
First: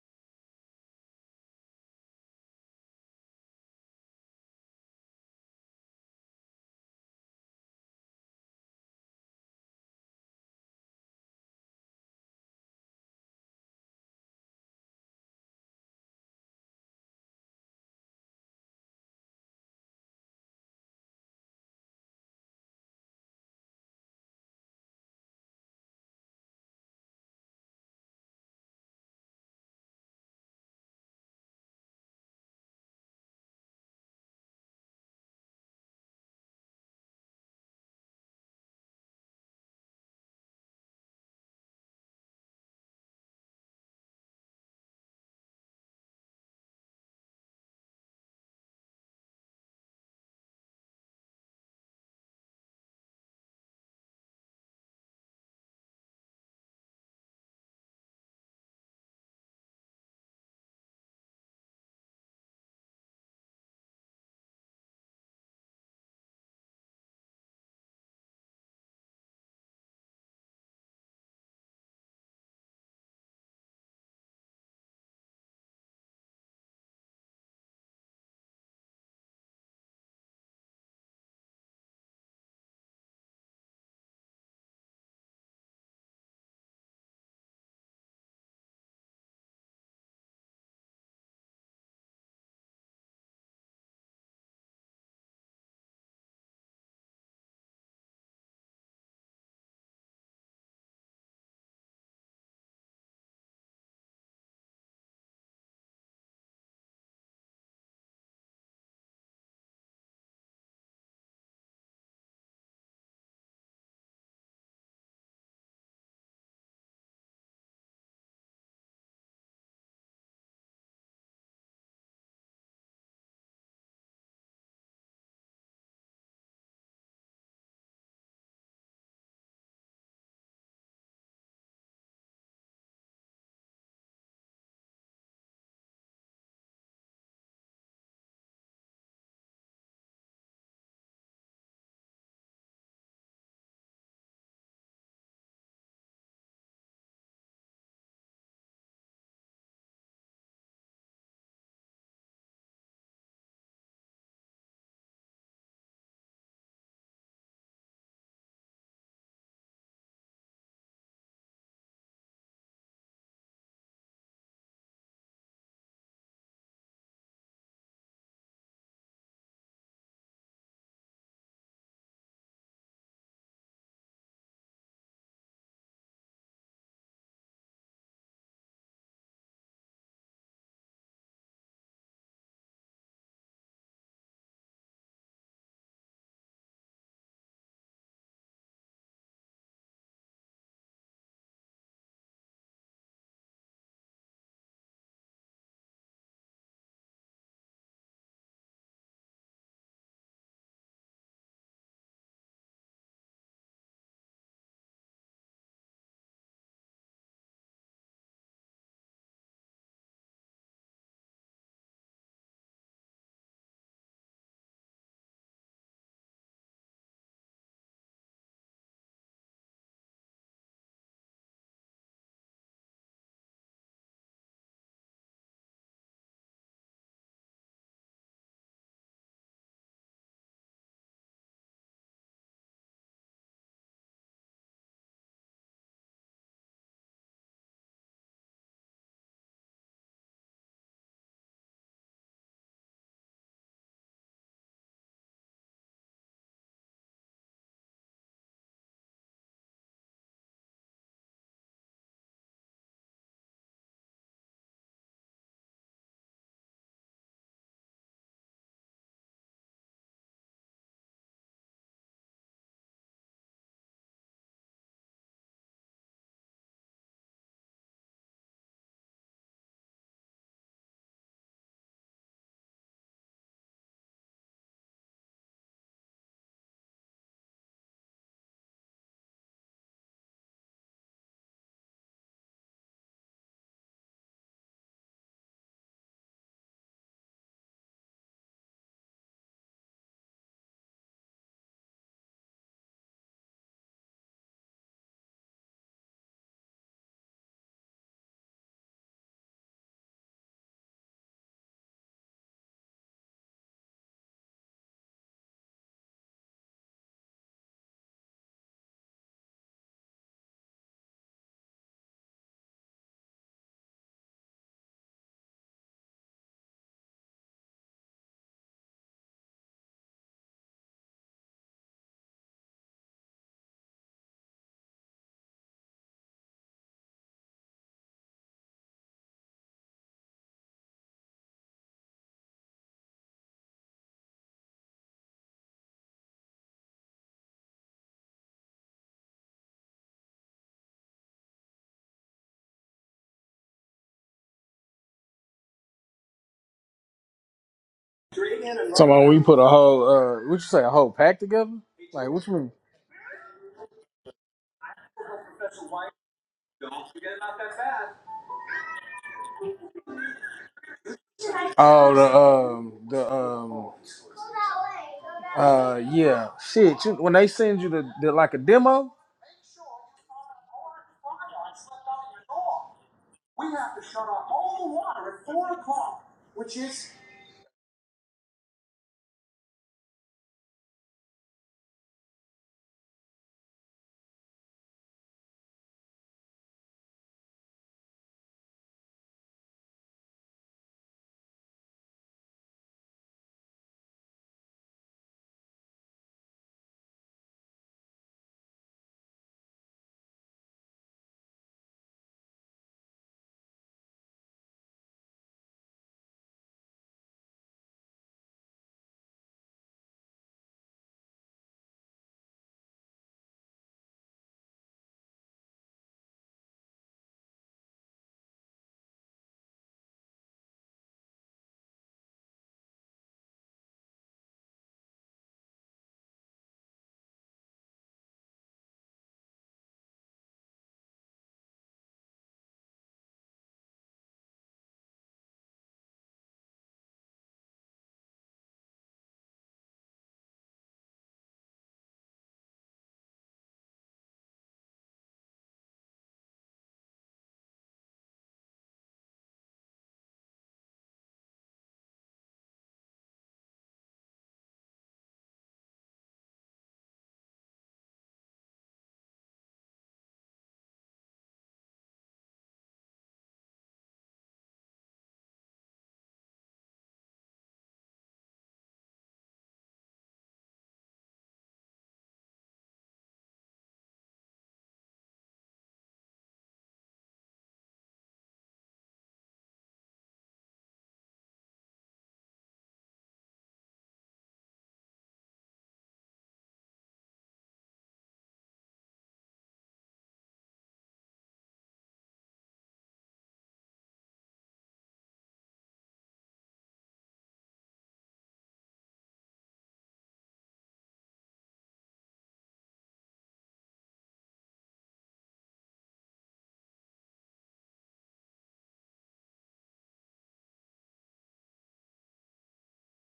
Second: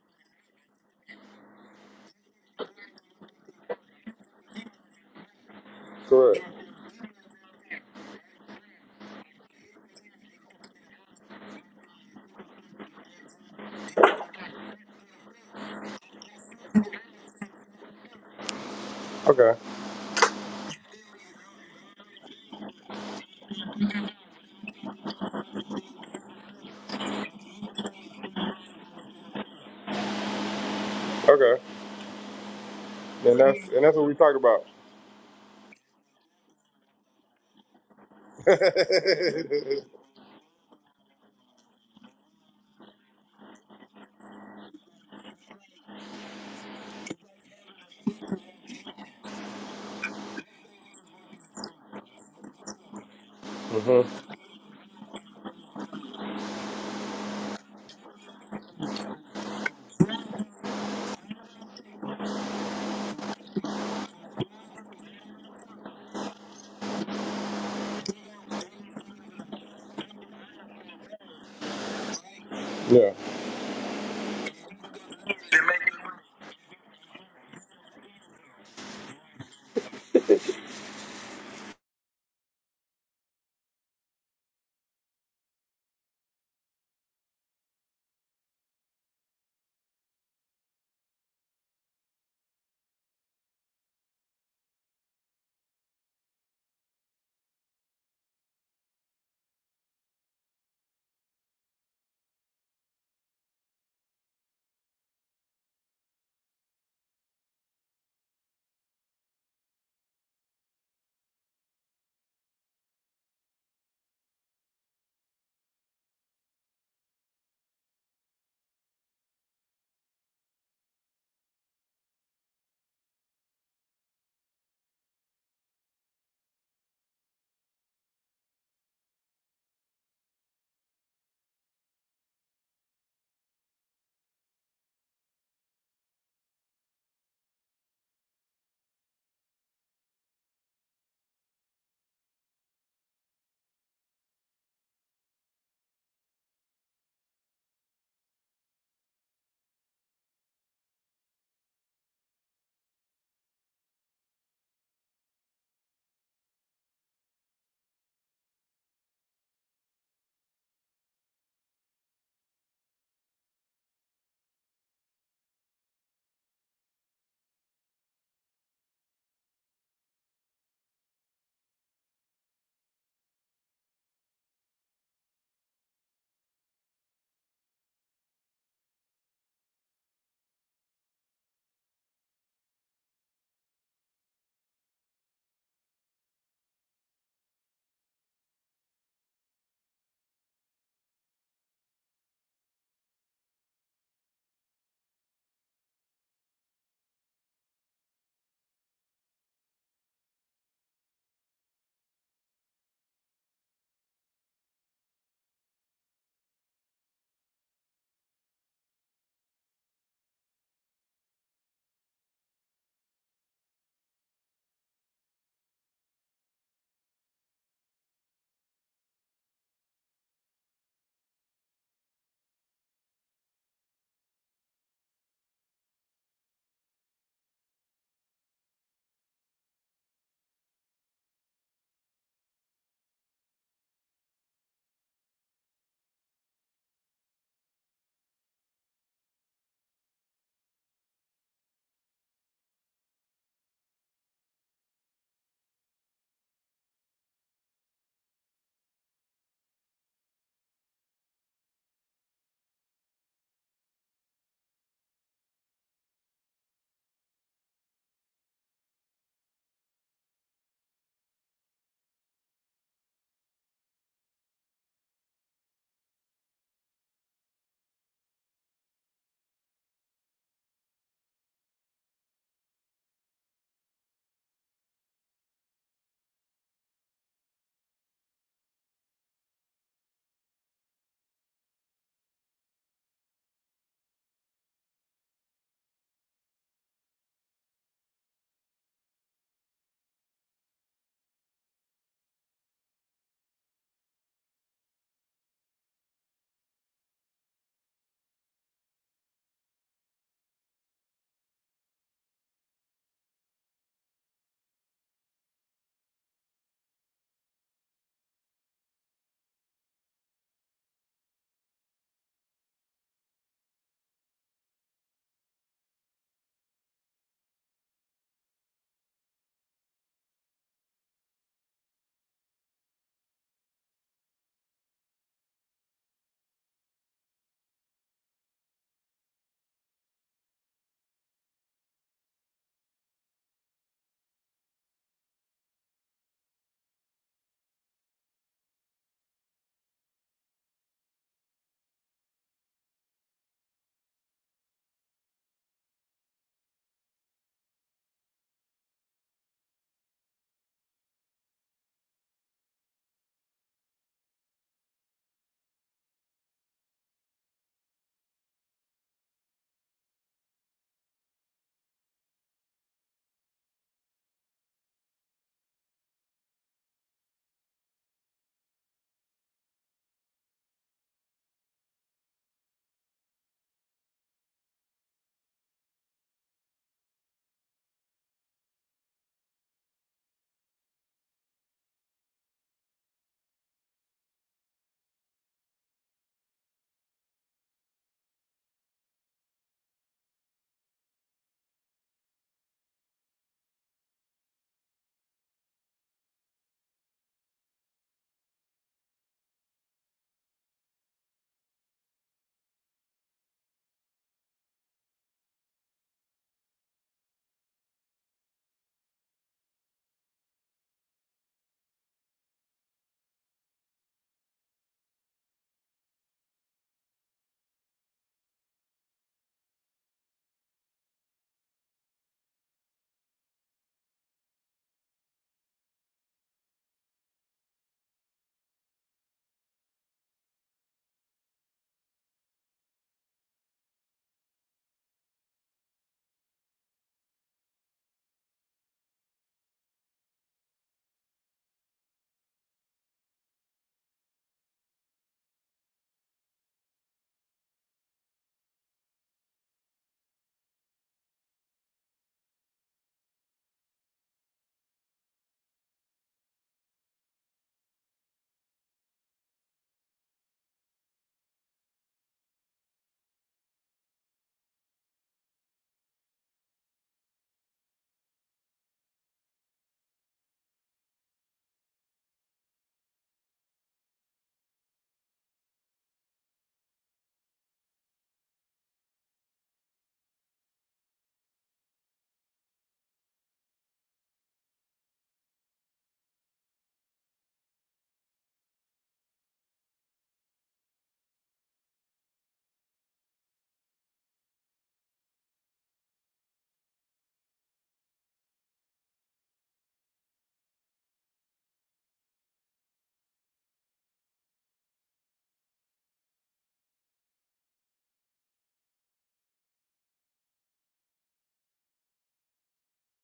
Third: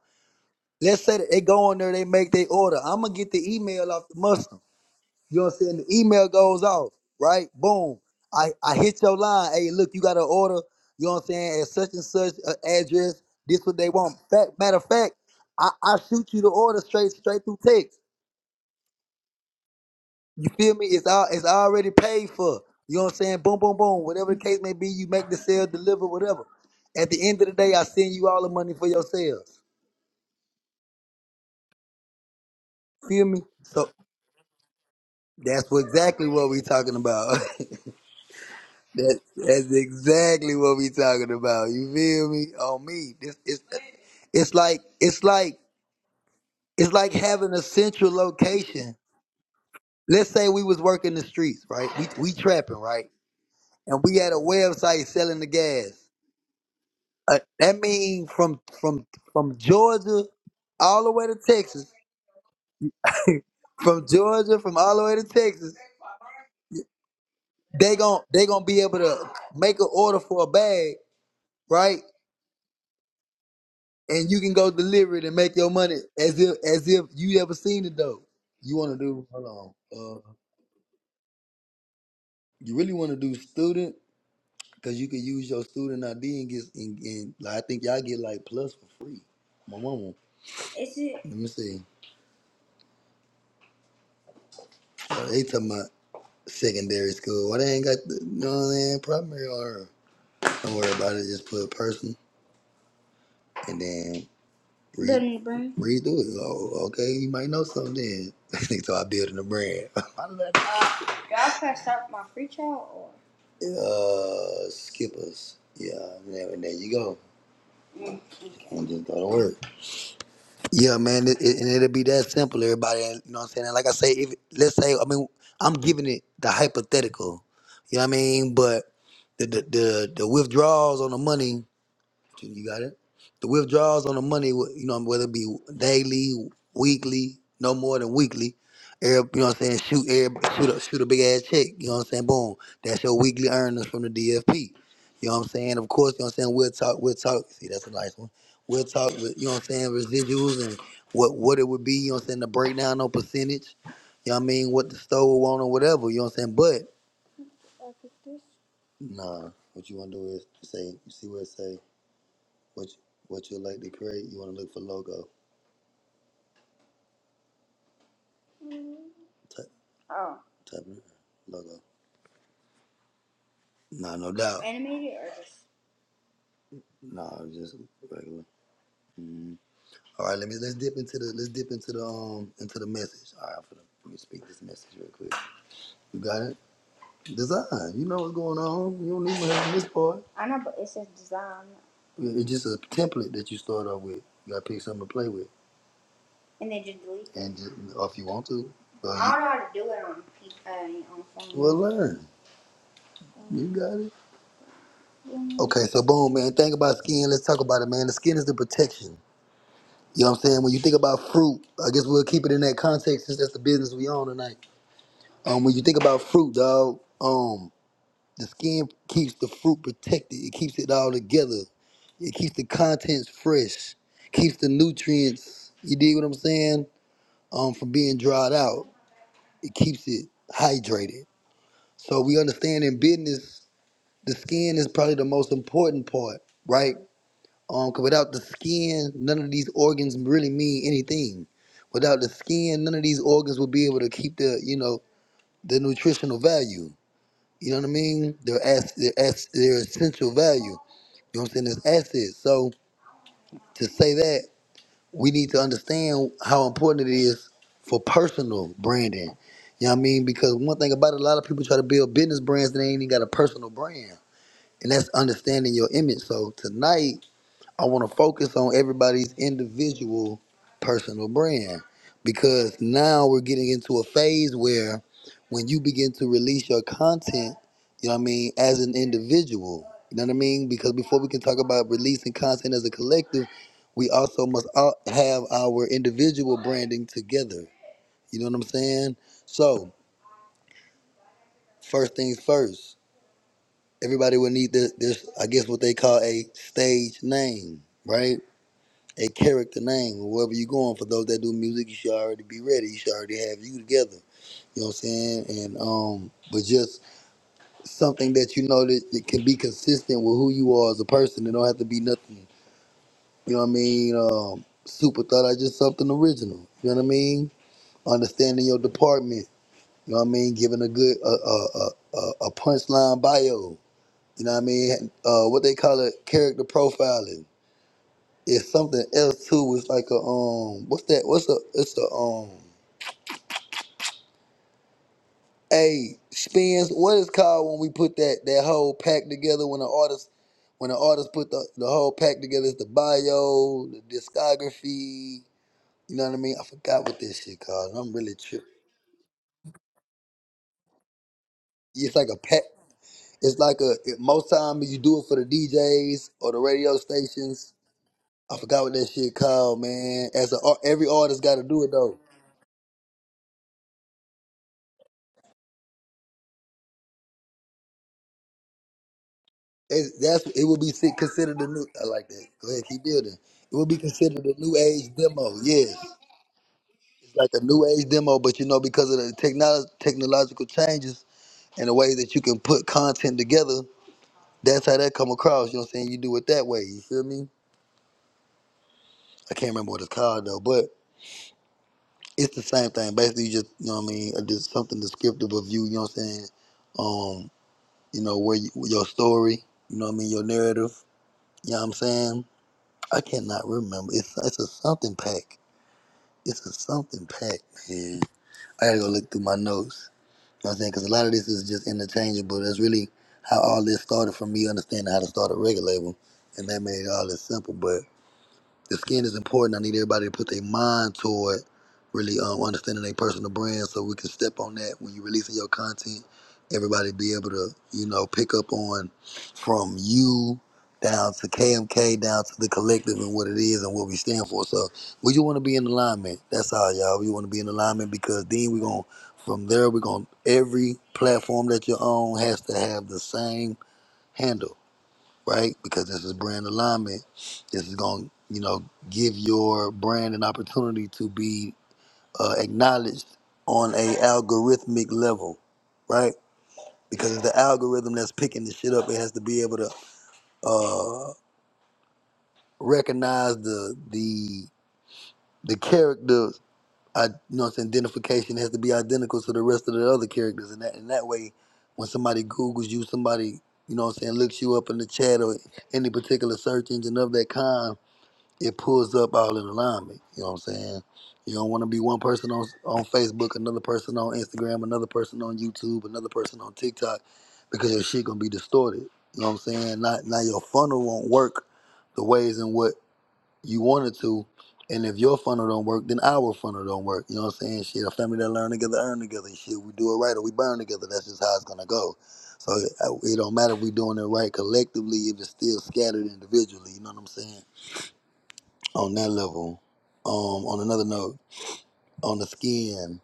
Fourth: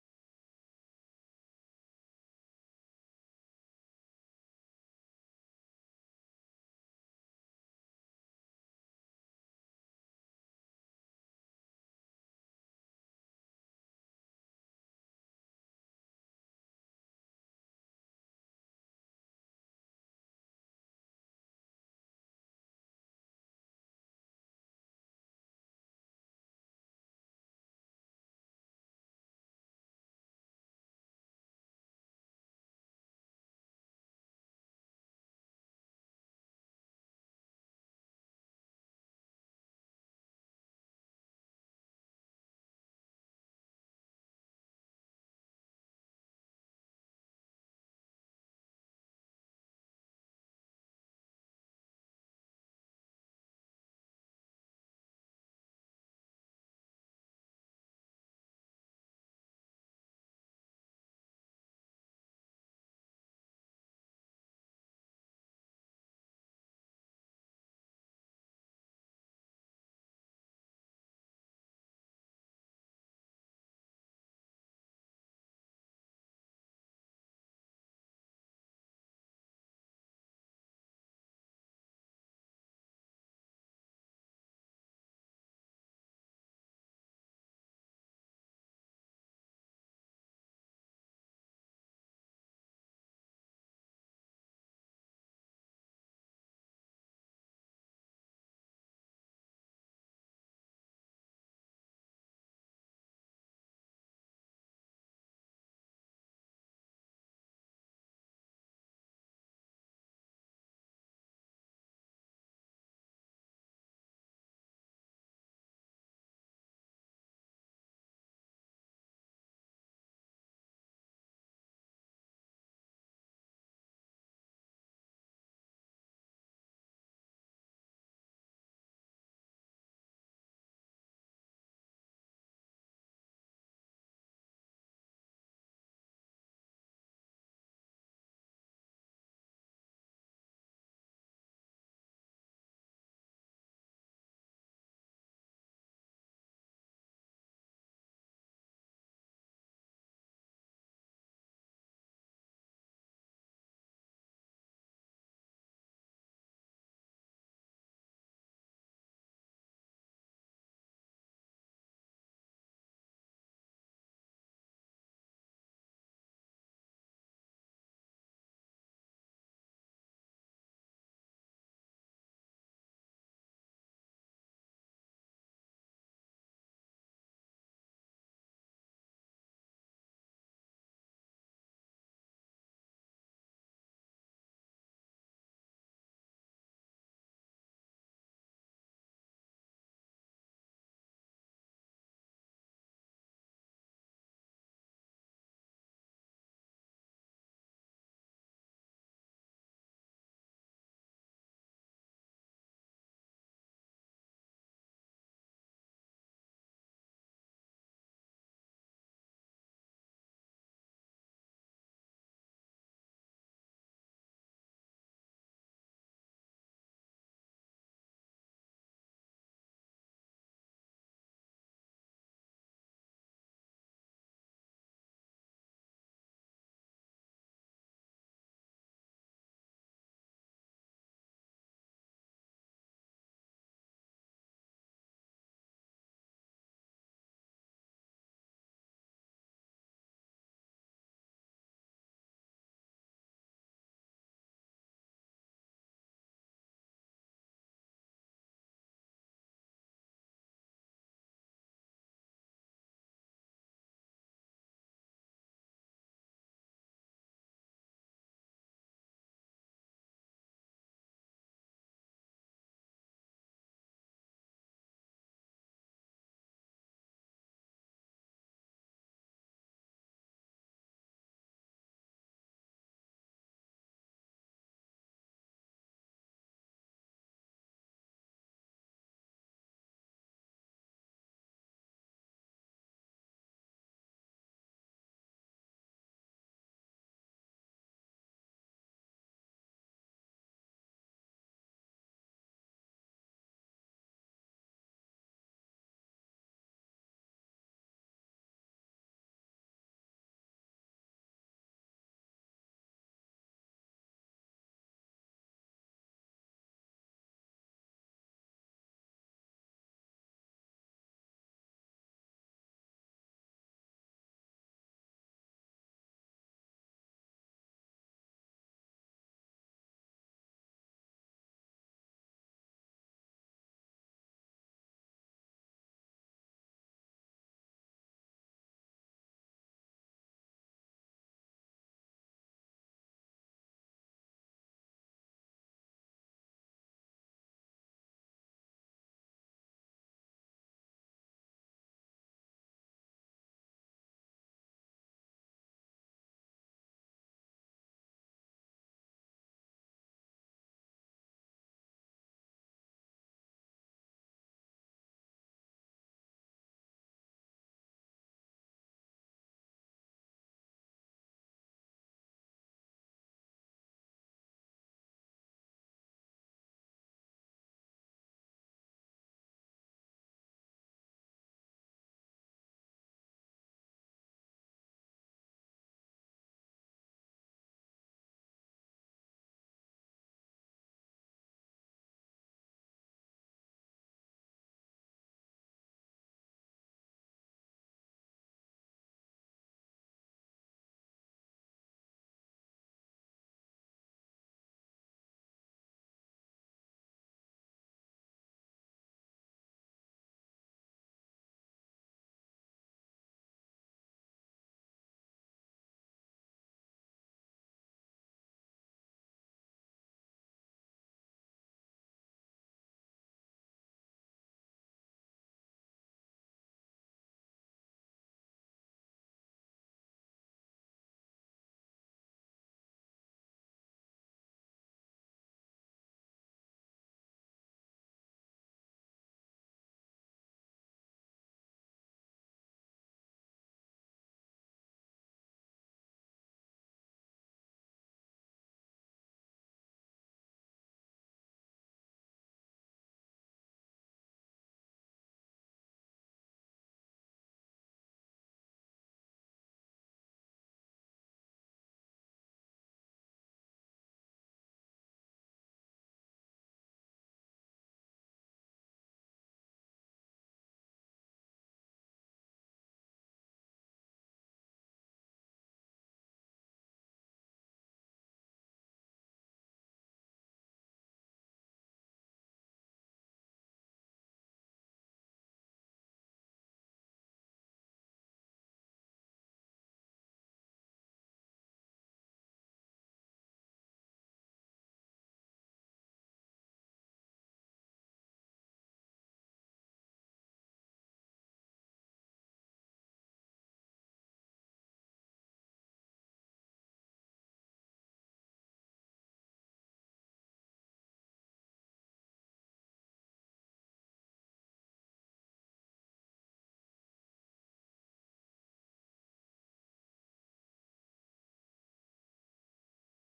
S1: Let's say that they go on there, they make their order. I'm gonna get the email off the Muslim. You know what I'm saying? The email
S3: to it.
S1: goes off, right? Boom. I I hit your line. Hey, look, you got an order. You know what I'm saying? At such and such uh, address. This what they want. Fact, matter of fact, I, I shoot you the order straight straight through text.
S3: Okay,
S1: You feel me? It's all it's already paid for. You know what I'm saying? Boom, boom, boom. Whatever the case may be, you make the sale, deliver, whatever. At the end of the day, I send you all the money for your sales.
S3: okay.
S1: Feel
S3: And
S1: me?
S3: that's and
S1: So
S3: that's what we talked about.
S1: that's what, exactly what we talking about. that, that's exactly what we talking about. You feel me? On me. This it's it's like it's like it's like having a central location. Let's say we was working the streets, right? We we trapping, right? And we
S3: Mm-hmm.
S1: had a website selling the gas. Uh, that means from from from Georgia all the way to Texas. From Georgia, from all the way to Texas, they gon' they gonna be able to make an order for a bag, right?
S3: yeah.
S1: And you can go deliver it and make your money as if as if you ever seen it though. You want to do? Hold on. Uh, you really want to do student? Cause you could use your student ID and get and, and like, I think y'all get like plus for free. My mama. Let me see. So they talking about. secondary school. Why they ain't got the you know what I mean, primary or don't worry about it, just put a person and then read read through it. Oh, okay, you might know something then. I think so I building a brand. uh skippers. Yeah, there there you go. And just go to work. Yeah, man, it, it, and it'll be that simple, everybody. You know what I'm saying? And like I say, if let's say, I mean, I'm giving it the hypothetical. You know what I mean? But the the the, the withdrawals on the money You got it. The withdrawals on the money, you know, whether it be daily, weekly, no more than weekly. Every, you know what I'm saying? Shoot, every, shoot, a, shoot a big ass check. You know what I'm saying? Boom. That's your weekly earnings from the DFP. You know what I'm saying? Of course, you know what I'm saying. We'll talk. We'll talk. See, that's a nice one. We'll talk. with- You know what I'm saying? Residuals and what what it would be. You know what I'm saying? The breakdown on percentage. You know what I mean? What the store will want or whatever. You know what I'm saying? But nah, what you want to do is say you see what it say. What you, what you like to create? You want to look for logo. Type type in logo. Nah, no doubt. Nah, just regular. Mhm. All right, let me let's dip into the let's dip into the um into the message. All right, I'm finna, let me speak this message real quick. You got it? Design. You know what's going on. You don't even have this part. It- It's just a template that you start off with. You gotta pick something to play with, and just, or if you want to, but well learn. You got it. Okay, so boom, man. Think about skin. Let's talk about it, man. The skin is the protection. You know what I'm saying? When you think about fruit, I guess we'll keep it in that context since that's the business we on tonight. Um, when you think about fruit, dog, um, the skin keeps the fruit protected. It keeps it all together. It keeps the contents fresh. Keeps the nutrients. You dig what I'm saying? Um, from being dried out. It keeps it hydrated. So we understand in business, the skin is probably the most important part, right? Um, 'cause without the skin, none of these organs really mean anything. Without the skin, none of these organs will be able to keep the, you know, the nutritional value. You know what I mean? Their ass, their ass, their essential value. You know what I'm saying? There's assets. So to say that, we need to understand how important it is for personal branding. You know what I mean? Because one thing about it, a lot of people try to build business brands that ain't even got a personal brand, and that's understanding your image. So tonight I want to focus on everybody's individual personal brand because now we're getting into a phase where when you begin to release your content, you know what I mean, as an individual, you know what I mean? Because before we can talk about releasing content as a collective, we also must all have our individual branding together. You know what I'm saying? So, first things first, everybody will need this, this I guess what they call a stage name, right? a character name, wherever you're going. For those that do music, you should already be ready. You should already have you together. You know what I'm saying? And um, but just something that you know that, that can be consistent with who you are as a person. It don't have to be nothing. You know what I mean? Um, super thought I just something original. You know what I mean? Understanding your department. You know what I mean? Giving a good a a a, a a punchline bio. You know what I mean? Uh, what they call it character profiling. It's something else too. It's like a um, what's that? What's a? It's a um, a spins. What is called when we put that that whole pack together when the artist when the artist put the, the whole pack together? It's the bio, the discography. You know what I mean? I forgot what this shit called. I'm really tripping.
S4: Talking about we put a whole, uh, what you say, a whole pack together?
S1: It's like
S4: Like,
S1: a
S4: what you
S1: pack.
S4: mean?
S1: It's like a it, most time you do it for the DJs or the radio stations. I forgot what that shit called, man. As a, every artist got to do it though.
S4: Oh, the um, the um, uh, yeah, shit. You, when they send you the, the like a demo,
S1: It, that's it would be si- considered a new. I like that. Go ahead, keep building. It would be considered a new age demo. Yes, it's like a new age demo, but you know because of the technolo- technological changes and the way that you can put content together, that's how that come across. You know what I'm saying? You do it that way. You feel me? I can't remember what it's called though, but it's the same thing. Basically, you just you know what I mean. uh, Just something descriptive of you. You know what I'm saying? Um, you know where you, your story. You know what I mean? Your narrative. You know what I'm saying? I cannot remember. It's it's a something pack. It's a something pack, man. I gotta go look through my notes. You know what I'm saying? Because a lot of this is just interchangeable. That's really how all this started from me understanding how to start a record label. And that made all this simple. But the skin is important. I need everybody to put their mind toward really um, understanding their personal brand so we can step on that when you're releasing your content. Everybody be able to, you know, pick up on from you down to KMK, down to the collective and what it is and what we stand for. So we just want to be in alignment. That's all, y'all. We want to be in alignment because then we're going to, from there, we're going to, every platform that you're on has to have the same handle right? Because this is brand alignment. This is going to, you know, give your brand an opportunity to be uh, acknowledged on a algorithmic level, right? Because it's the algorithm that's picking the shit up. It has to be able to uh, recognize the the the character. I, you know, what I'm saying identification has to be identical to the rest of the other characters, and that and that way, when somebody Google's you, somebody you know, what I'm saying looks you up in the chat or any particular search engine of that kind, it pulls up all in alignment. You know what I'm saying? You don't want to be one person on on Facebook, another person on Instagram, another person on YouTube, another person on TikTok, because your shit gonna be distorted. You know what I'm saying? Not now your funnel won't work the ways in what you want it to. And if your funnel don't work, then our funnel don't work. You know what I'm saying? Shit, a family that learn together, earn together. Shit, we do it right or we burn together. That's just how it's gonna go. So it, it don't matter if we doing it right collectively if it's still scattered individually. You know what I'm saying? on that level. Um, on another note, on the skin,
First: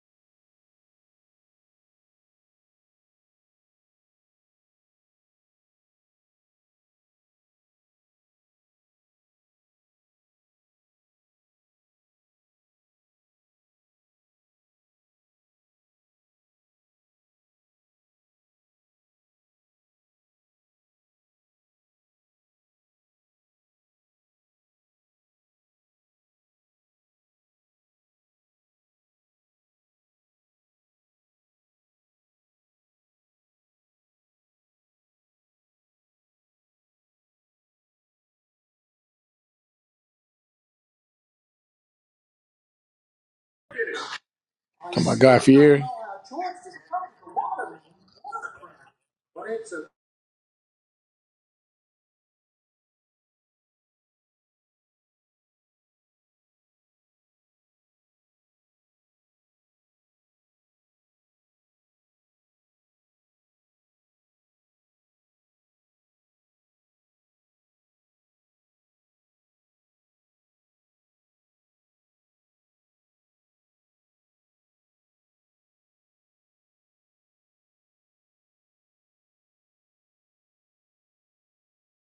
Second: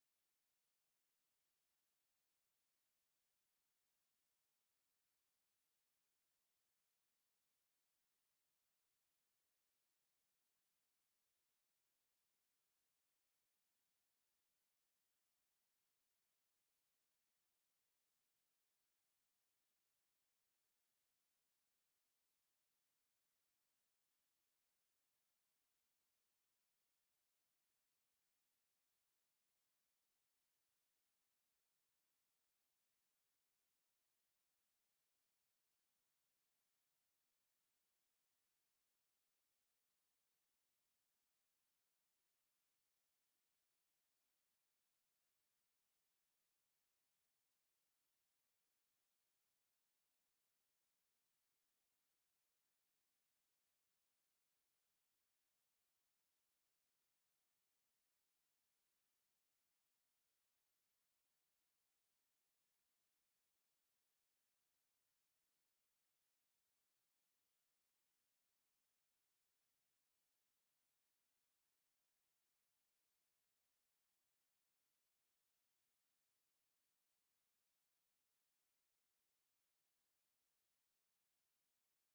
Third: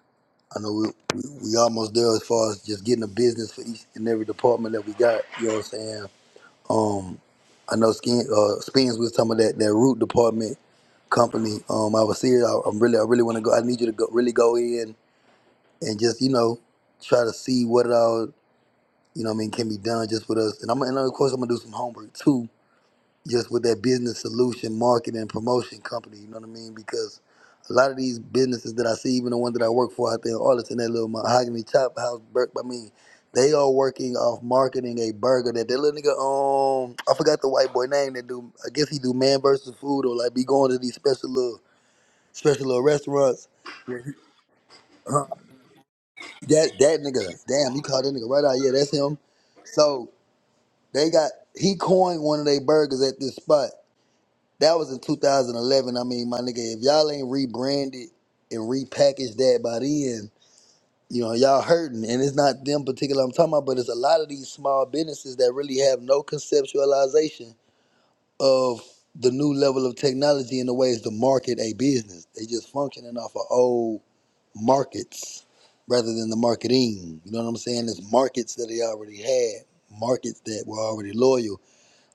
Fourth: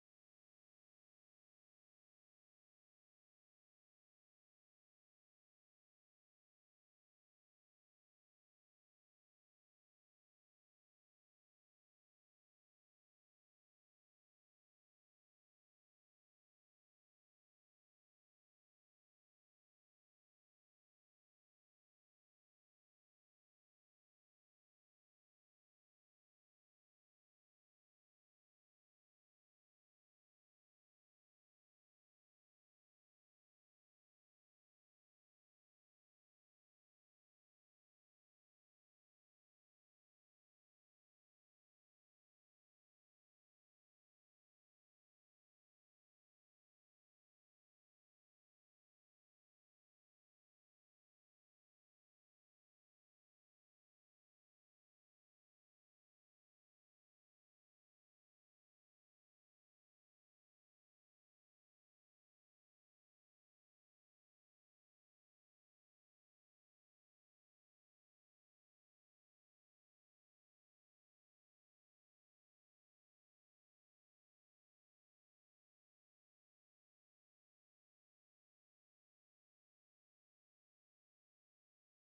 S1: I know we, we we almost there as far as just getting a business for each and every department that we got. You know what I'm saying? Um, I know skin uh, spins with some of that that root department company. Um, I was serious. I, I'm really I really want to go. I need you to go, really go in and just you know try to see what it all you know what I mean can be done just with us. And I'm and of course I'm gonna do some homework too just with that business solution marketing and promotion company. You know what I mean? Because a lot of these businesses that I see, even the one that I work for out there in Arlington, that little mahogany chop house, bur- I mean, they are working off marketing a burger that that little nigga um I forgot the white boy name that do I guess he do man versus food or like be going to these special little special little restaurants. Yeah, he-
S4: My
S1: uh,
S4: guy Fieri.
S1: That that nigga, damn, you called that nigga right out. Yeah, that's him. So they got he coined one of their burgers at this spot That was in 2011. I mean, my nigga, if y'all ain't rebranded and repackaged that by then, you know, y'all hurting. And it's not them particular I'm talking about, but it's a lot of these small businesses that really have no conceptualization of the new level of technology and the ways to market a business. They just functioning off of old markets rather than the marketing. You know what I'm saying? It's markets that they already had, markets that were already loyal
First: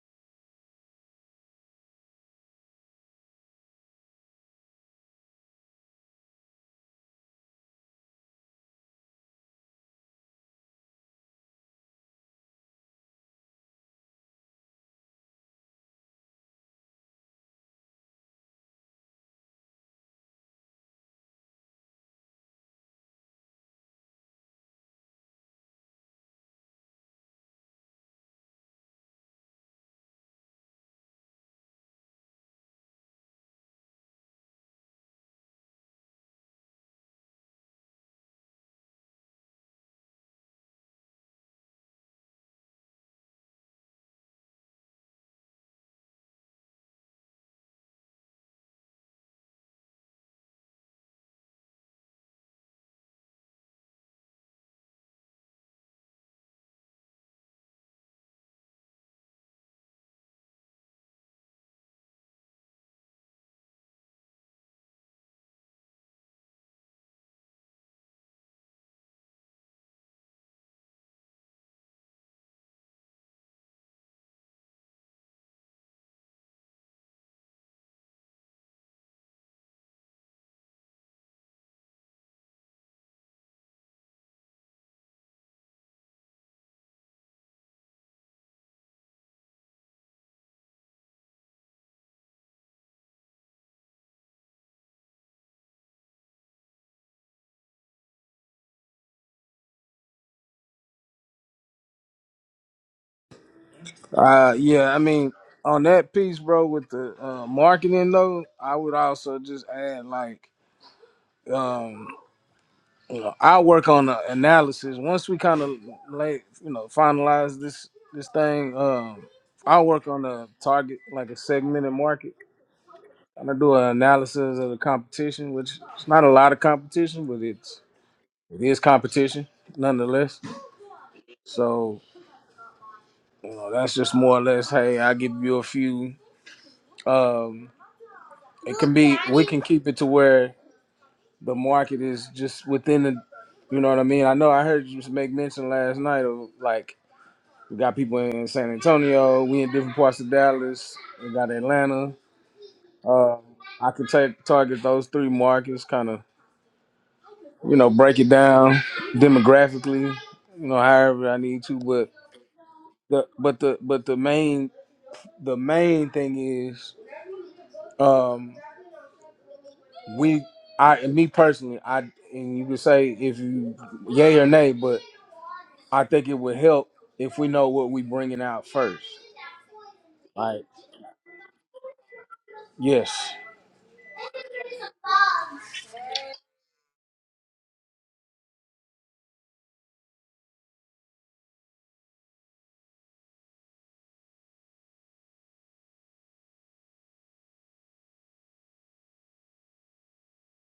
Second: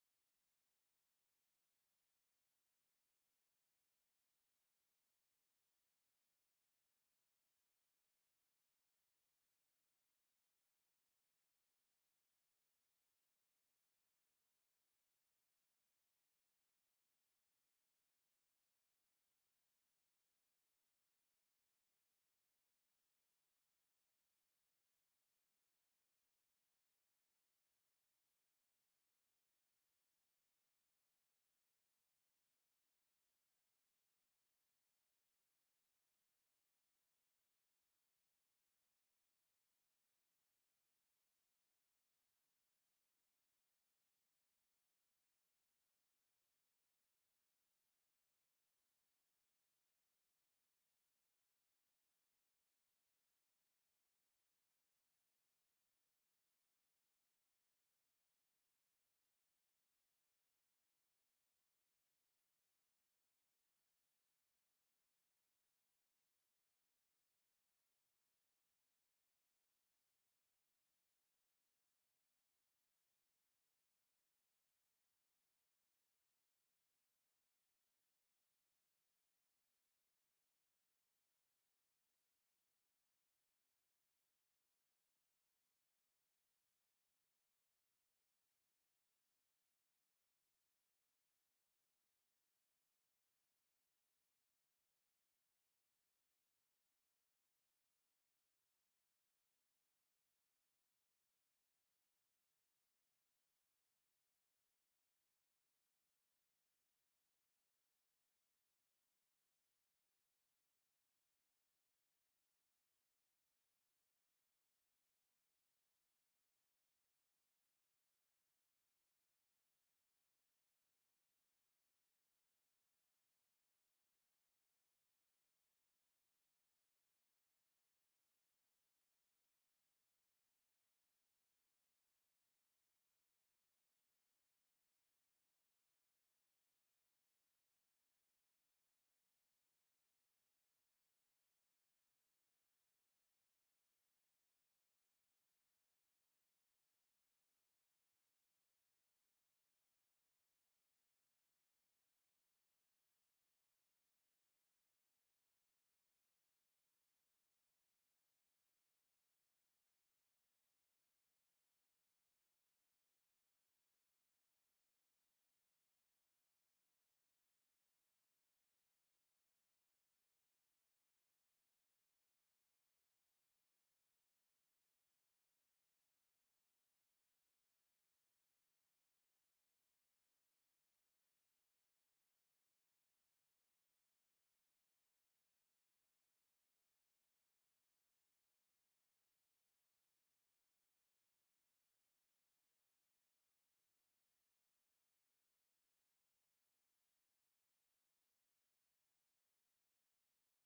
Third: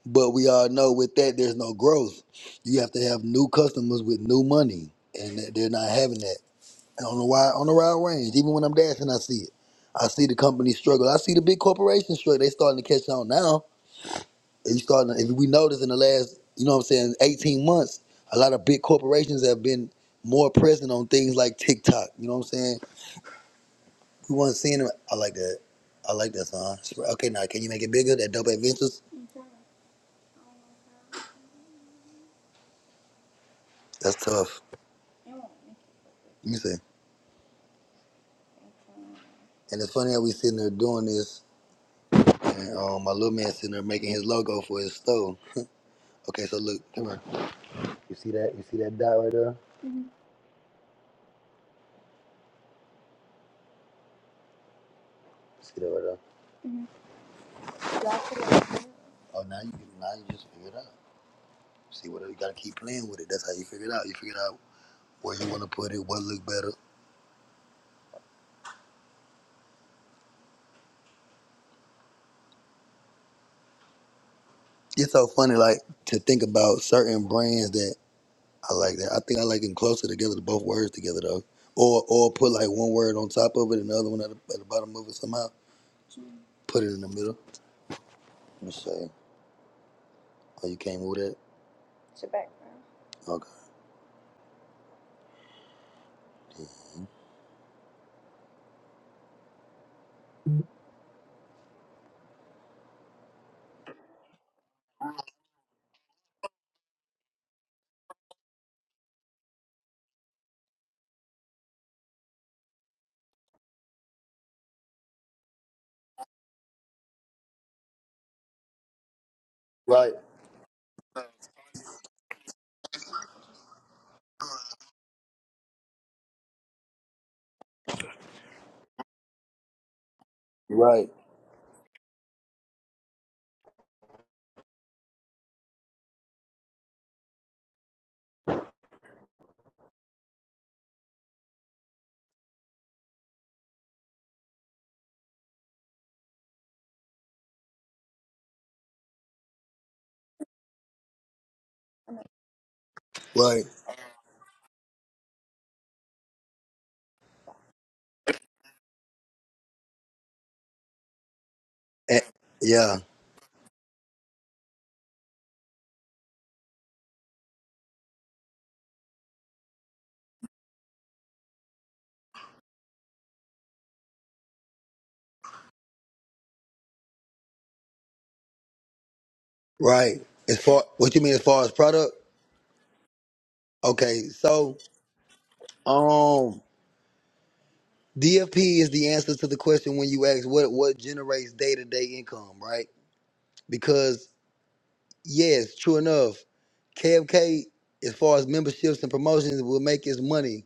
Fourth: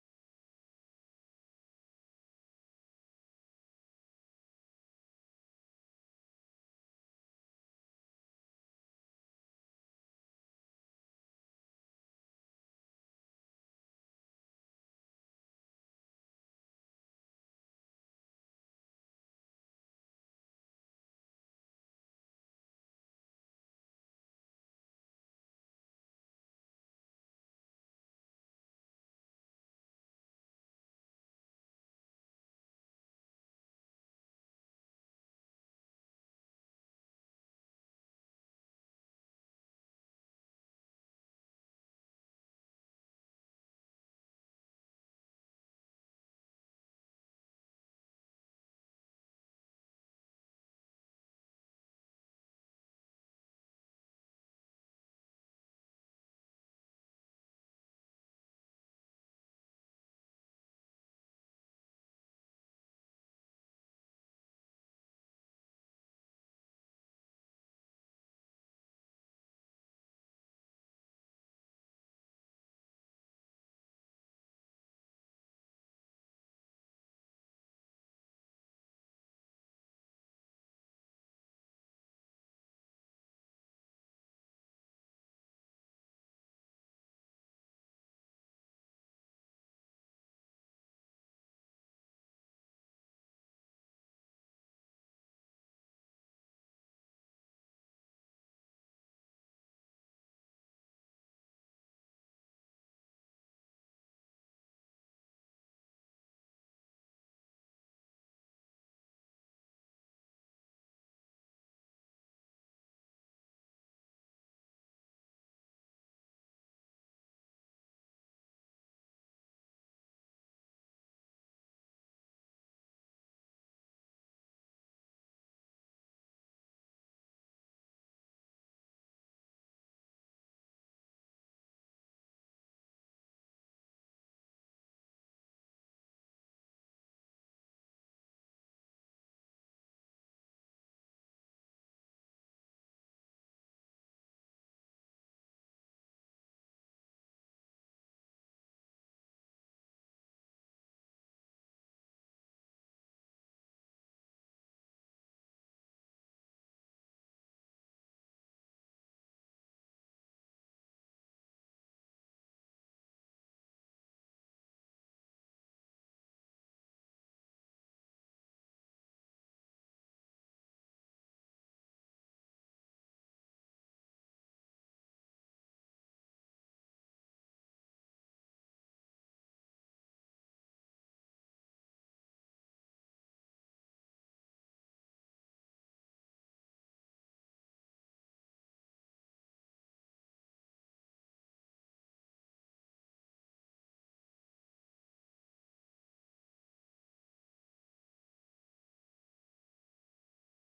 S1: but we all know with that, there's no growth. You have to have new customers with new money, and that- they're not having that. And on the wide, on the wide range, even when I'm dashing, I see it. I see the company struggle. I see the big corporations struggle. They starting to catch on now. If you starting, if we notice in the last, you know what I'm saying, 18 months, a lot of big corporations have been more present on things like TikTok. You know what I'm saying? We weren't seeing them. I like that. I like that song. Okay, now can you make it bigger? That dope adventures. That's tough. Let me see. And it's funny how we sitting there doing this, and um, my little man sitting there making his logo for his store. Okay, so look, come here. You see that? You see that dot right there? see that right there? Oh, now you now you just figure it out. See what you gotta keep playing with it. That's how you figure it out. You figure out where you want to put it, what look better. It's so funny, like to think about certain brands that I like. That I think I like them closer together, to both words together though, or or put like one word on top of it and the other one at the, at the bottom of it somehow. Put it in the middle. Let me show you. Oh, you can't move that. Okay.
S4: uh, yeah. I mean, on that piece, bro, with the uh, marketing though, I would also just add like, um, you know, I work on the analysis. Once we kind of like, you know, finalize this this thing, um, I work
S1: Right.
S4: on the target like a segmented market. trying to do an analysis of the competition, which it's not a lot of competition, but it's it is competition nonetheless.
S1: Right.
S4: So you know that's just more or less. Hey, I give you a few. Um, it can be we can keep it to where the market is just within the. You know what I mean? I know I heard you make mention last night of like we got people in San Antonio, we in different parts of Dallas, we got Atlanta. Uh,
S1: Right.
S4: I could take target those three markets, kind of you know, break it down demographically, you know, however I need to. But
S1: Eh, yeah.
S4: the but the but the main the main thing is um we I and me personally I and you could say if you yay or nay, but I think it would help if we know what we bringing out first.
S1: Right. As
S4: Like
S1: far what you mean as far as product?
S4: yes.
S1: Okay. So um DFP is the answer to the question when you ask what what generates day to day income, right? Because yes, true enough, KFK as far as memberships and promotions will make its money,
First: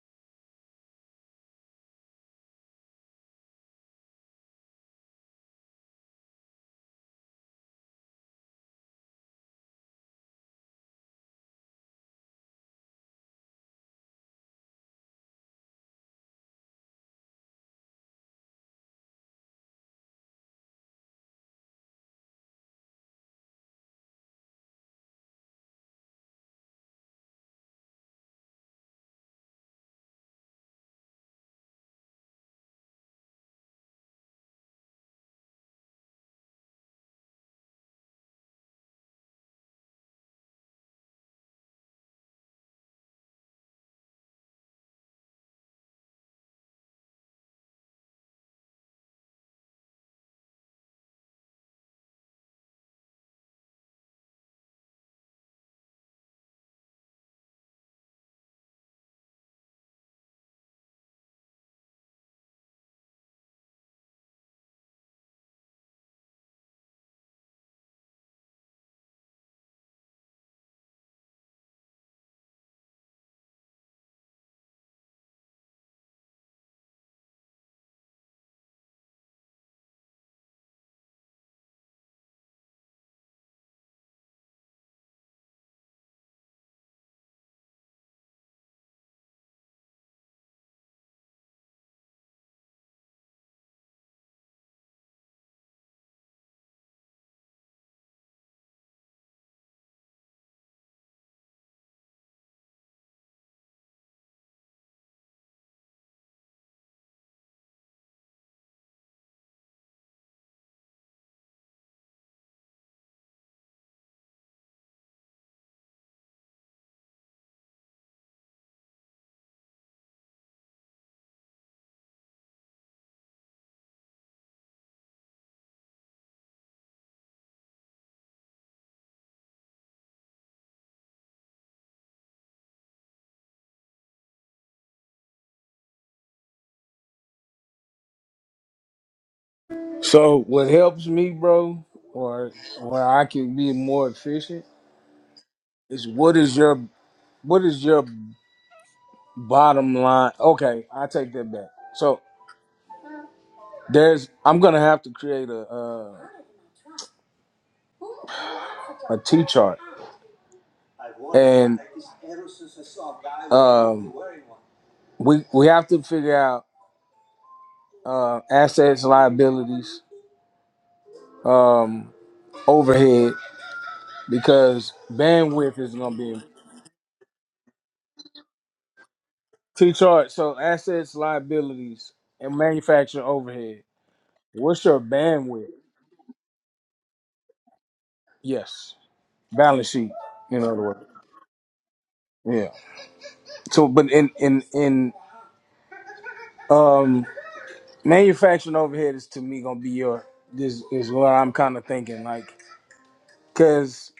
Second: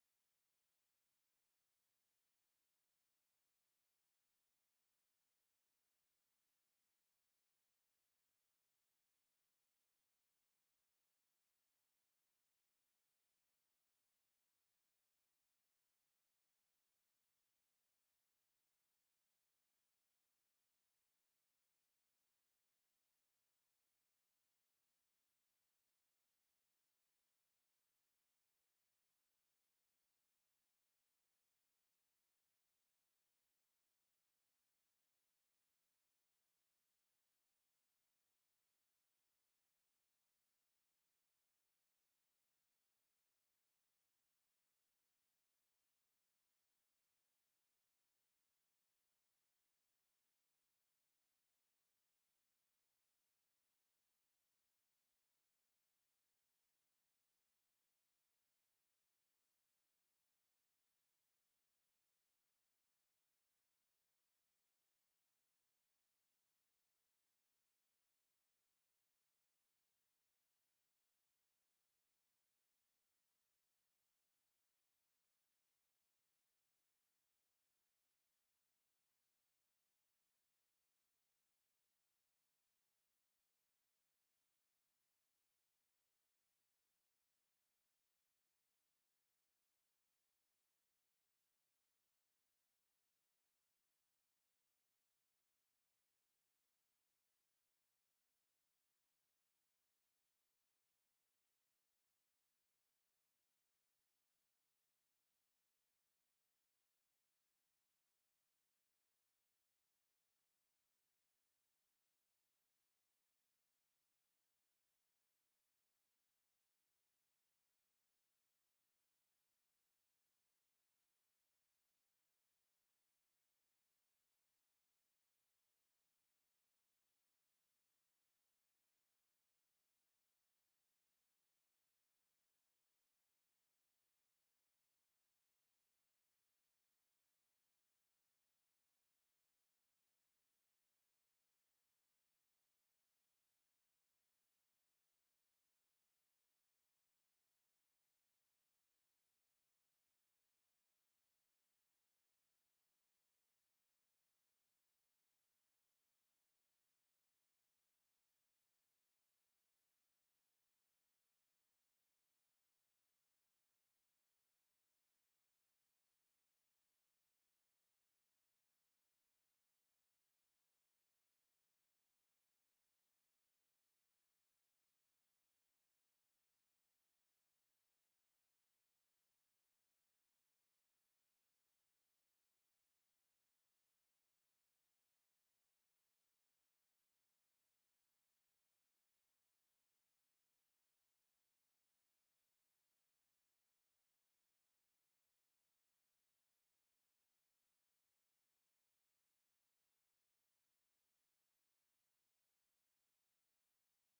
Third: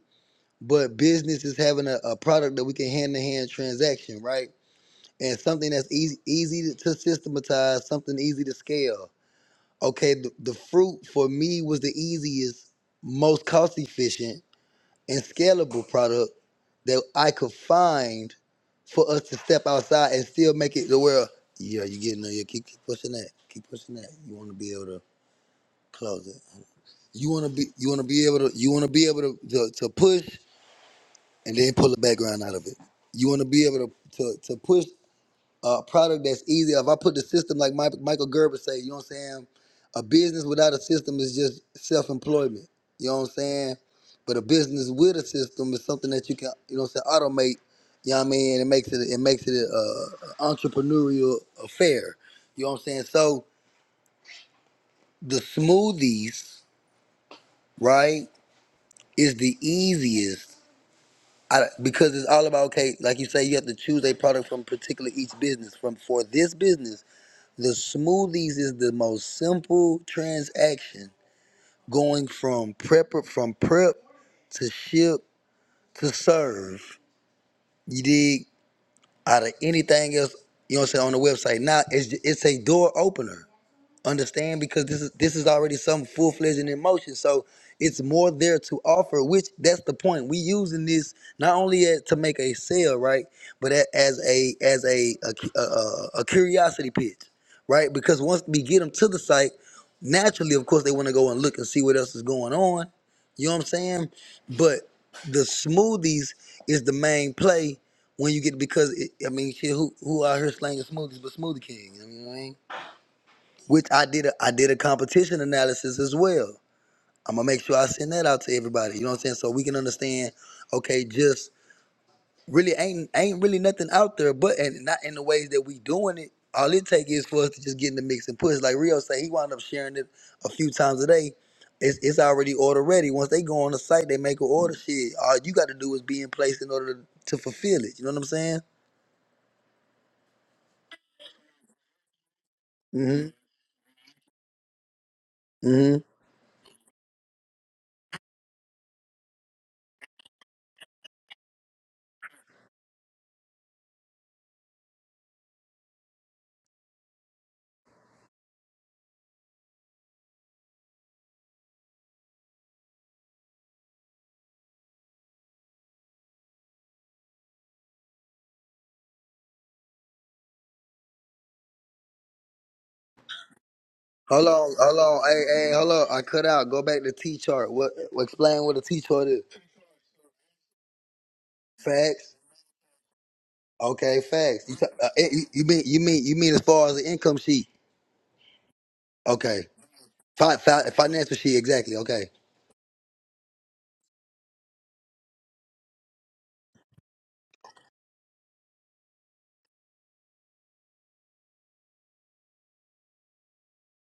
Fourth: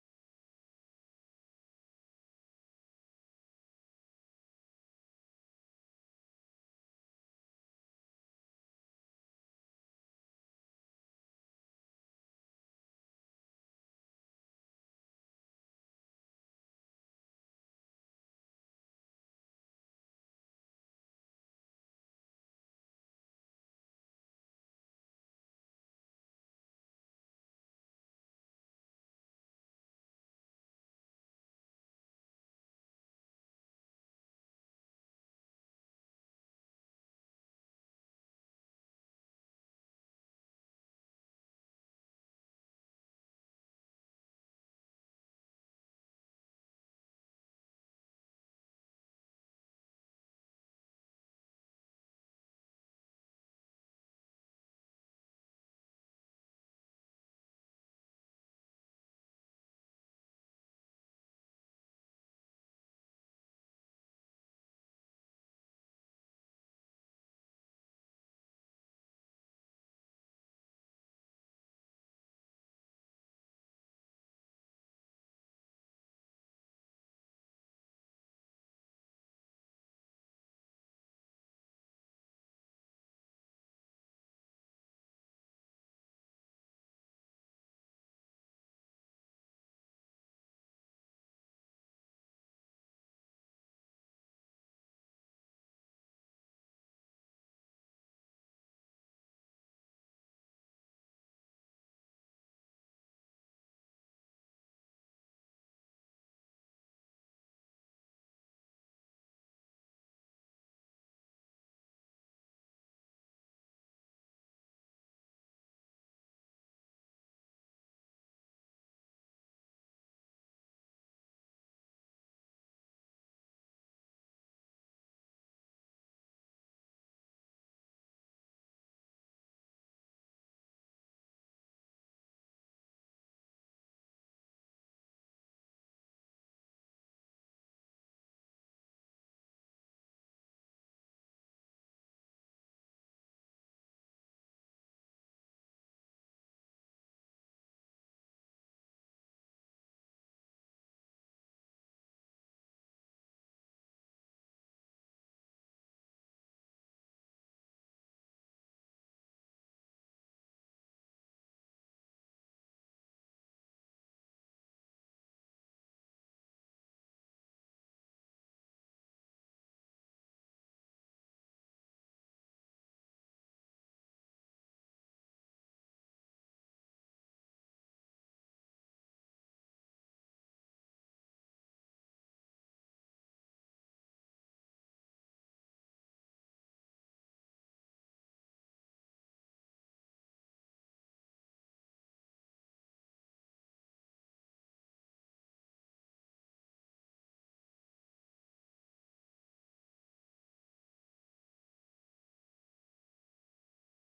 S1: but business is having a, a product that we can hand to hand transaction, right? And something that's easy easy to systematize, something easy to scale. okay, the, the fruit for me was the easiest, most cost efficient, and scalable product that I could find for us to step outside and still make it the world. Yeah, you getting there. Yeah, keep, keep pushing that. Keep pushing that. You want to be able to close it. You want to be. You want to be able to. You want to be able to, to to push and then pull the background out of it. You want to be able to to to push. a product that's easy. If I put the system like Mike, Michael Gerber say, you know what I'm saying? A business without a system is just self-employment. You know what I'm saying? But a business with a system is something that you can, you know what I'm saying, automate. You know what I mean? It makes it it makes it a, a entrepreneurial affair. You know what I'm saying? So the smoothies, right, is the easiest. I, because it's all about okay, like you say, you have to choose a product from particular each business. From for this business, The smoothies is the most simple transaction going from prep from prep to ship to serve. You dig out of anything else, you know what I'm saying, on the website. Now it's it's a door opener. Understand? Because this is this is already some full fledged in emotion. So it's more there to offer, which that's the point. We using this not only as, to make a sale, right, but a- as a as a a, cu- a a a curiosity pitch, right? Because once we get them to the site, naturally, of course, they want to go and look and see what else is going on. You know what I'm saying? But the smoothies is the main play when you get because it, I mean, shit, who who out here slanging smoothies but Smoothie King? You know what I mean? which I did a, I did a competition analysis as well. I'm gonna make sure I send that out to everybody. You know what I'm saying? So we can understand, okay, just really ain't ain't really nothing out there, but and not in the ways that we doing it. All it take is for us to just get in the mix and push. Like Rio say, he wound up sharing it a few times a day. It's, it's already order ready. Once they go on the site, they make an order. Shit, all you got to do is be in place in order to, to fulfill it. You know what I'm saying?
S4: So what helps me, bro, or where I
S1: Mm-hmm.
S4: can be more efficient is what is your what is your bottom line? Okay, I take that back. So. There's I'm gonna have to create a uh, a T chart, and um, we we have to figure out uh, assets, liabilities, um, overhead
S1: Hold on,
S4: because
S1: hold on, hey, hey,
S4: bandwidth
S1: hold
S4: is
S1: on.
S4: gonna
S1: I
S4: be
S1: cut out. Go back to T chart. What? Explain what a T chart is.
S4: T chart. So assets, liabilities,
S1: Facts.
S4: and manufacturing overhead.
S1: Okay, facts. You,
S4: What's
S1: ta-
S4: your
S1: uh, eh, you you
S4: bandwidth?
S1: mean you mean you mean as far as the income sheet?
S4: Yes,
S1: Okay,
S4: balance sheet.
S1: fi-
S4: In other
S1: fi-
S4: words,
S1: financial sheet exactly. Okay.
S4: yeah. So, but in in in um, manufacturing overhead is to me gonna be your this is what I'm kind of thinking like. Cause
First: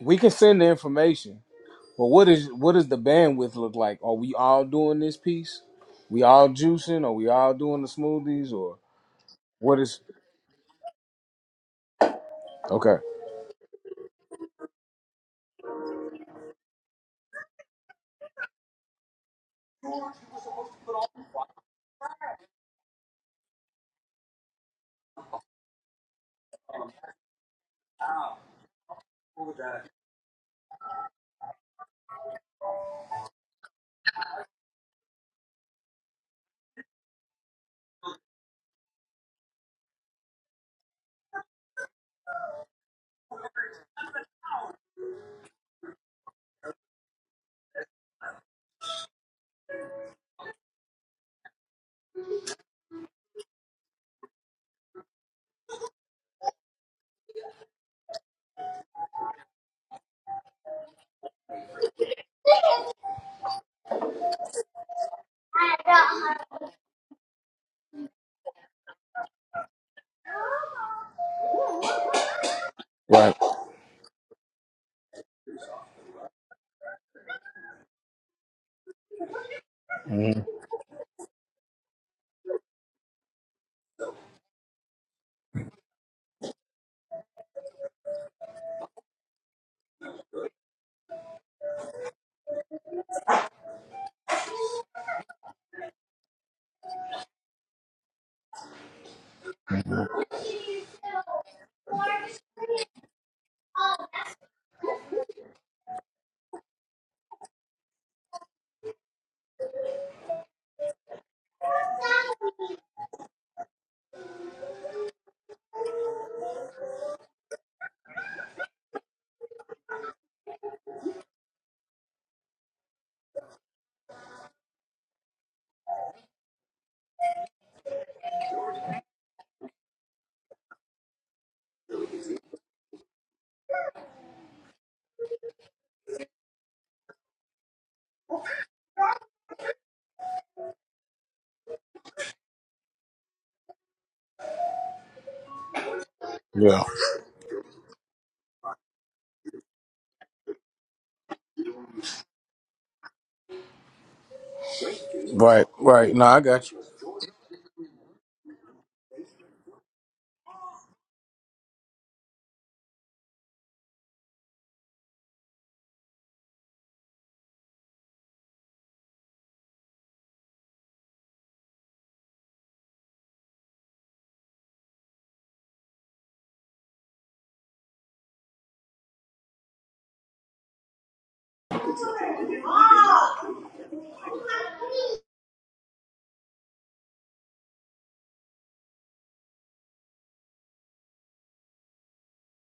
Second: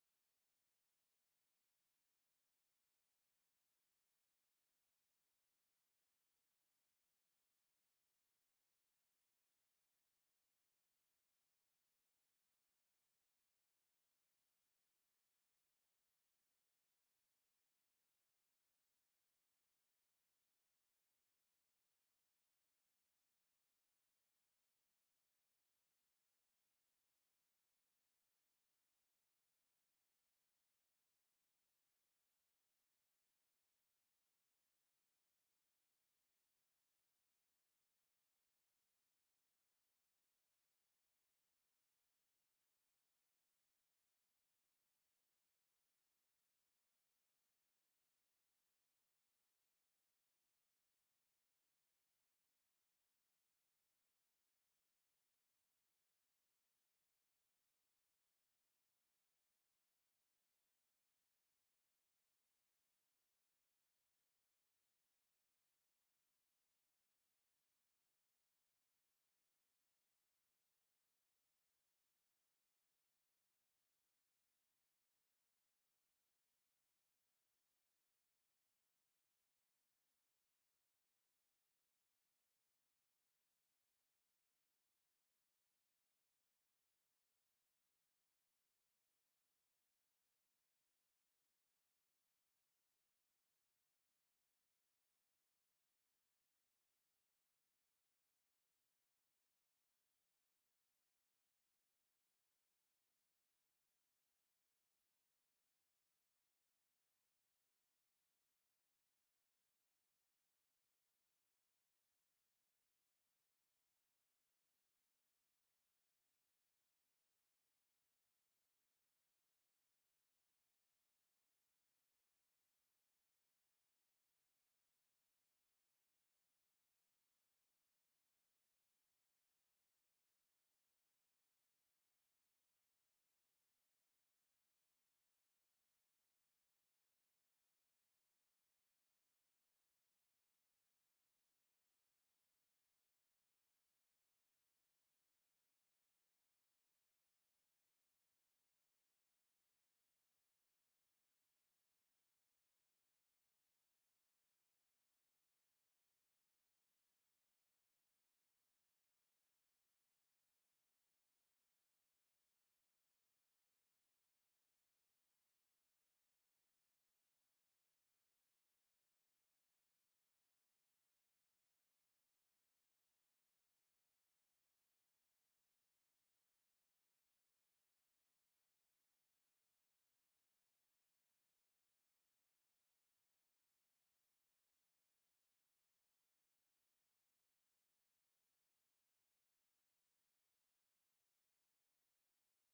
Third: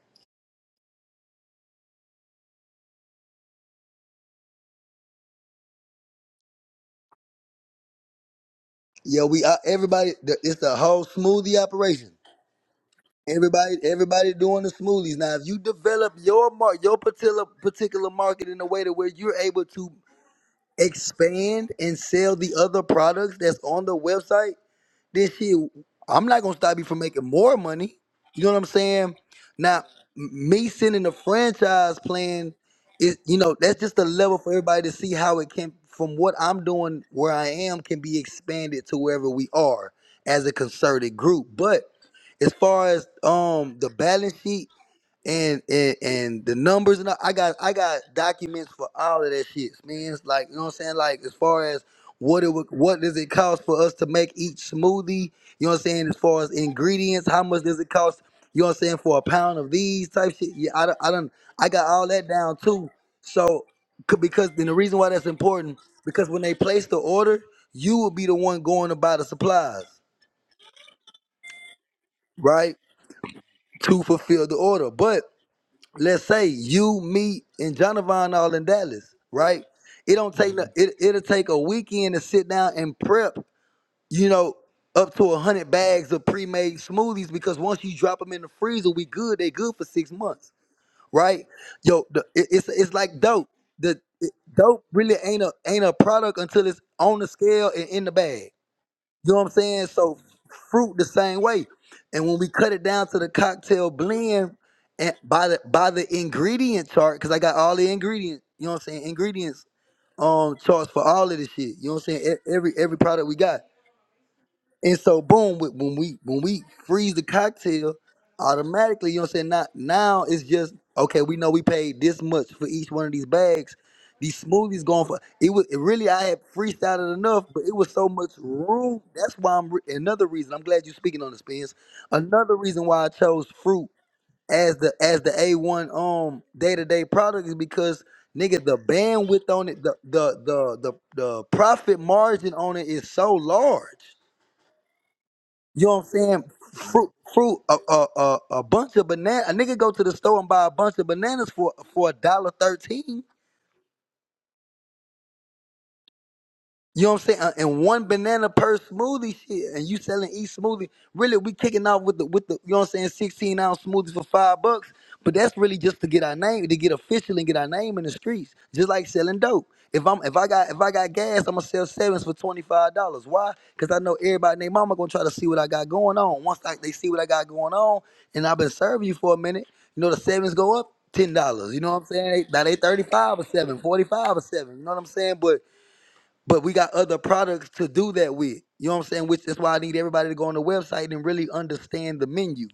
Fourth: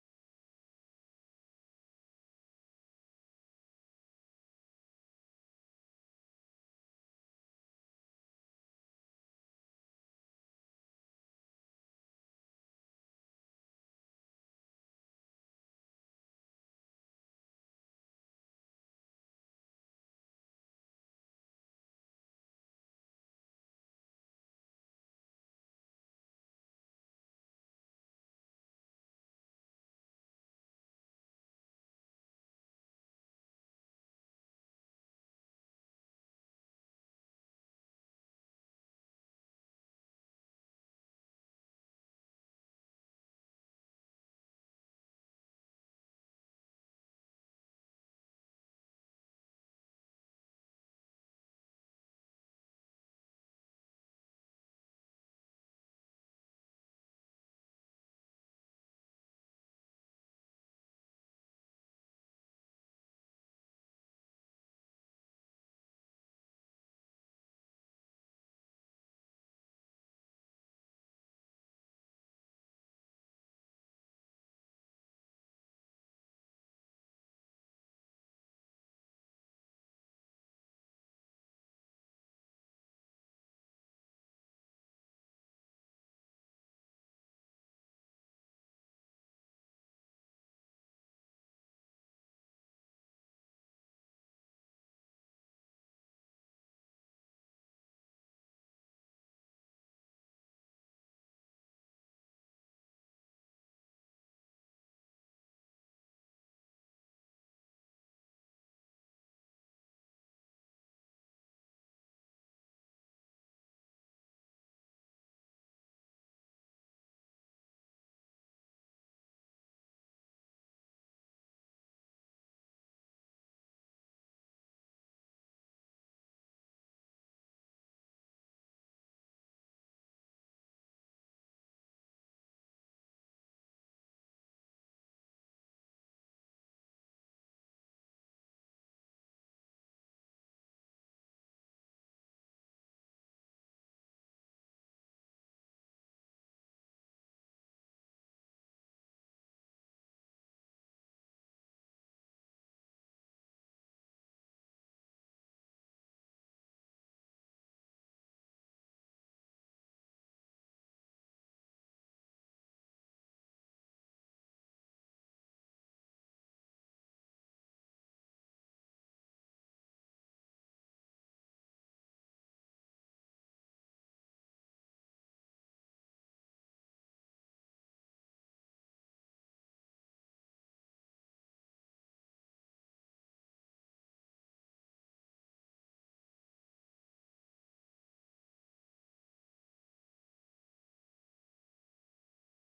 S4: we can send the information, but what is what does the bandwidth look like? Are we all doing this piece? We all juicing? Are we all doing the smoothies? Or
S1: Yeah, we uh,
S4: what is?
S1: everybody. The, it's the whole smoothie operation.
S4: Okay,
S1: Everybody, everybody doing the smoothies now. If you develop your mark, your particular particular market in a way to where you're able to expand and sell the other products that's on the website then shit, I'm not gonna stop you from making more money. You know what I'm saying? Now, m- me sending the franchise plan is, you know, that's just a level for everybody to see how it can, from what I'm doing, where I am, can be expanded to wherever we are as a concerted group. But as far as um the balance sheet and and, and the numbers and all- I got I got documents for all of that shit, man. It's Like you know what I'm saying? Like as far as what it would, what does it cost for us to make each smoothie? You know what I'm saying? As far as ingredients, how much does it cost? You know what I'm saying for a pound of these type shit? Yeah, I done- I done I got all that down too. So c- because then the reason why that's important because when they place the order, you will be the one going to buy the supplies, right?
S4: right,
S1: To fulfill the order, but let's say you, me, and Jonathan all in Dallas, right? It don't
S4: Mhm.
S1: take no, it, it'll take a weekend to sit down and prep, you know, up to a hundred bags of pre-made smoothies because once you drop them in the freezer, we good. They good for six months, right? Yo, the, it, it's it's like dope. The it, dope really ain't a ain't a product until it's on the scale and in the bag. You know what I'm saying? So fruit the same way. And when we cut it down to the cocktail blend and by the by the ingredient chart, because I got all the ingredients, you know what I'm saying, ingredients um charts for all of this shit. You know what I'm saying? E- Every every product we got. And so boom, wh- when we when we freeze the cocktail, automatically, you know what I'm saying? Now now it's just okay, we know we paid this much for each one of these bags. These smoothies going for it was it really I had freestyled enough, but it was so much room. That's why I'm re- another reason. I'm glad you're speaking on this, Spence. Another reason why I chose fruit as the as the A1 um day-to-day product is because nigga the bandwidth on it, the the the the, the profit margin on it is so large. You know what I'm saying?
S4: yeah,
S1: Fruit, fruit, a a a, a bunch of banana. A nigga go to the store and buy a bunch of bananas for for a dollar thirteen.
S4: right, right. No, I got you.
S1: You know what I'm saying? Uh, And one banana per smoothie, shit. And you selling each smoothie. Really, we kicking off with the with the you know what I'm saying, 16 ounce smoothies for five bucks. But that's really just to get our name, to get official and get our name in the streets. Just like selling dope. If I'm if I got if I got gas, I'm gonna sell sevens for twenty five dollars. Why? Because I know everybody and their mama gonna try to see what I got going on. Once I, they see what I got going on, and I've been serving you for a minute, you know the sevens go up ten dollars. You know what I'm saying? Now they thirty five or seven, forty five or seven. You know what I'm saying? But but we got other products to do that with. You know what I'm saying? Which is why I need everybody to go on the website and really understand the menu.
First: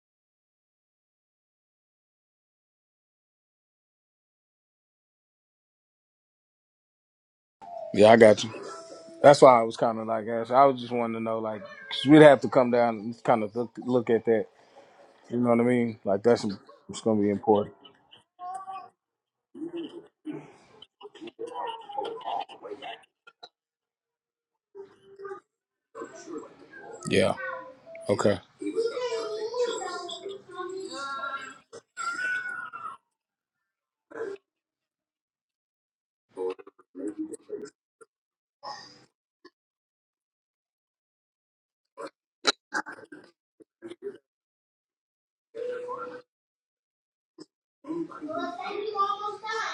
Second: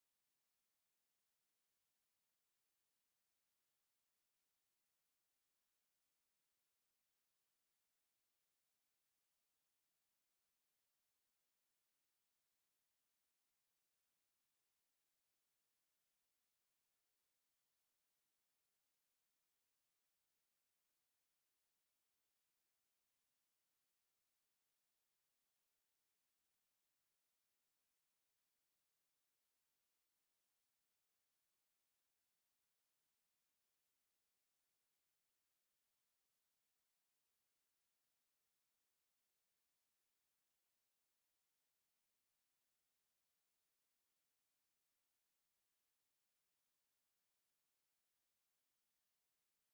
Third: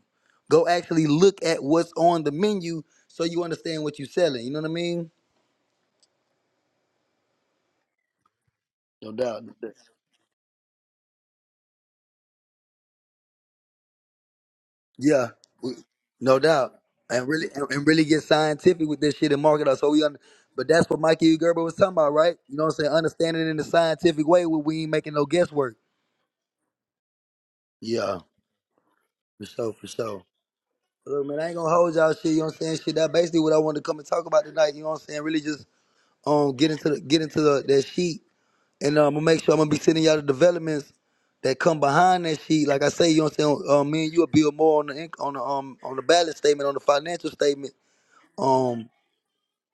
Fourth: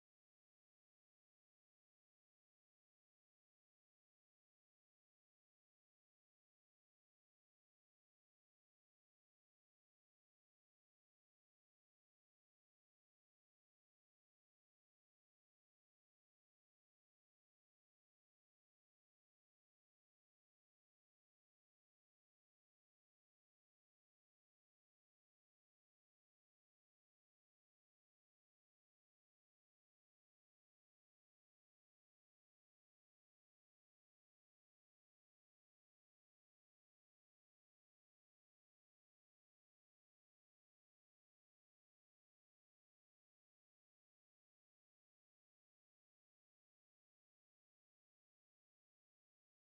S1: Go actually look at what's on the menu so you understand what you're selling. You know what I mean?
S4: Yeah, I got you.
S1: No
S4: That's
S1: doubt.
S4: why I was kind of like, asking. I was just wanting to know, like, we we'd have to come down and kind of look, look at that.
S1: Yeah,
S4: You know what I
S1: we-
S4: mean? Like,
S1: no
S4: that's
S1: doubt.
S4: it's gonna
S1: And
S4: be
S1: really and
S4: important.
S1: and really get scientific with this shit and market us. So we under, but that's what Mikey E. Gerber was talking about, right? You know what I'm saying? Understanding it in a scientific way where we ain't making no guesswork.
S4: Yeah.
S1: Yeah,
S4: Okay.
S1: for sure, for sure. Look, man, I ain't gonna hold y'all shit, you know what I'm saying? Shit, that basically what I wanted to come and talk about tonight, you know what I'm saying? Really just um get into the get into the, that sheet and um, I'm gonna make sure I'm gonna be sending y'all the developments that come behind that sheet. Like I say, you know what I'm saying? Um, me and you'll build more on the inc- on the um on the balance statement, on the financial statement, um,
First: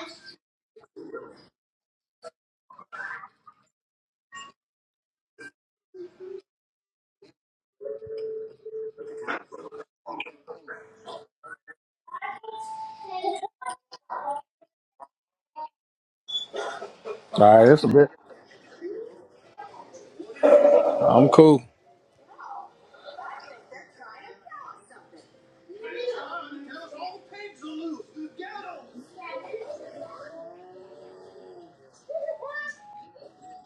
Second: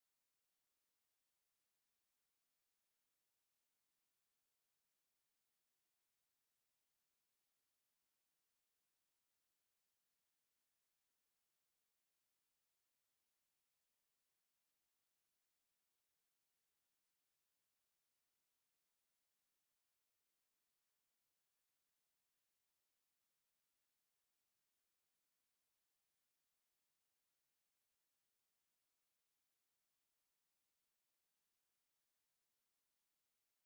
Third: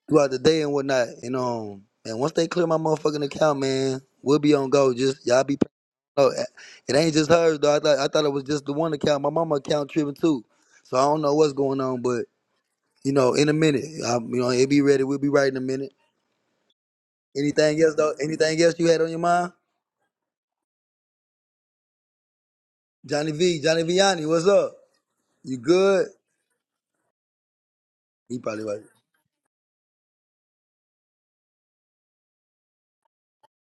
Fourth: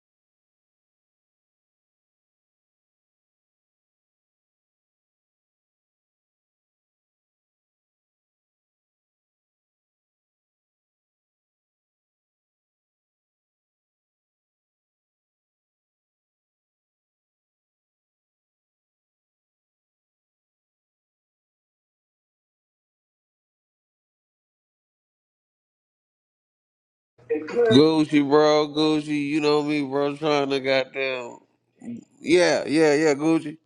S1: throughout the day and whatnot. And um and once they clear my motherfucking account, man, we'll be on go. Just y'all be Oh, eh, it ain't just hers though. I thought I thought it was just the one account. My mama account tripping too. So I don't know what's going on, you know, in a minute. Um, you know, it be ready. We'll be right in a minute.
S4: All right.
S1: Anything
S4: That's a
S1: else
S4: bit.
S1: though? Anything else you had on your mind?
S4: I'm cool.
S1: Johnny V, Johnny Vianney, what's up? You good?
S2: Gucci,
S1: He probably
S2: bro,
S1: like
S2: Gucci. You know me, bro. Trying to goddamn. Yeah, yeah, yeah. Gucci.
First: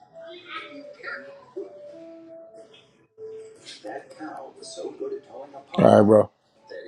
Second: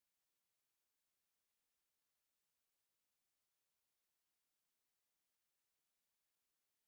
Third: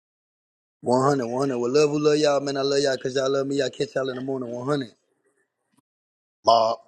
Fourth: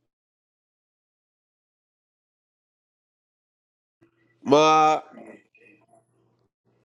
S1: One hundred, one hundred. 100. Well, love who love y'all, man. I love y'all because y'all love me. I catch y'all in the morning, 100.
S4: All
S2: Ma.
S4: right, bro.
S1: Bob.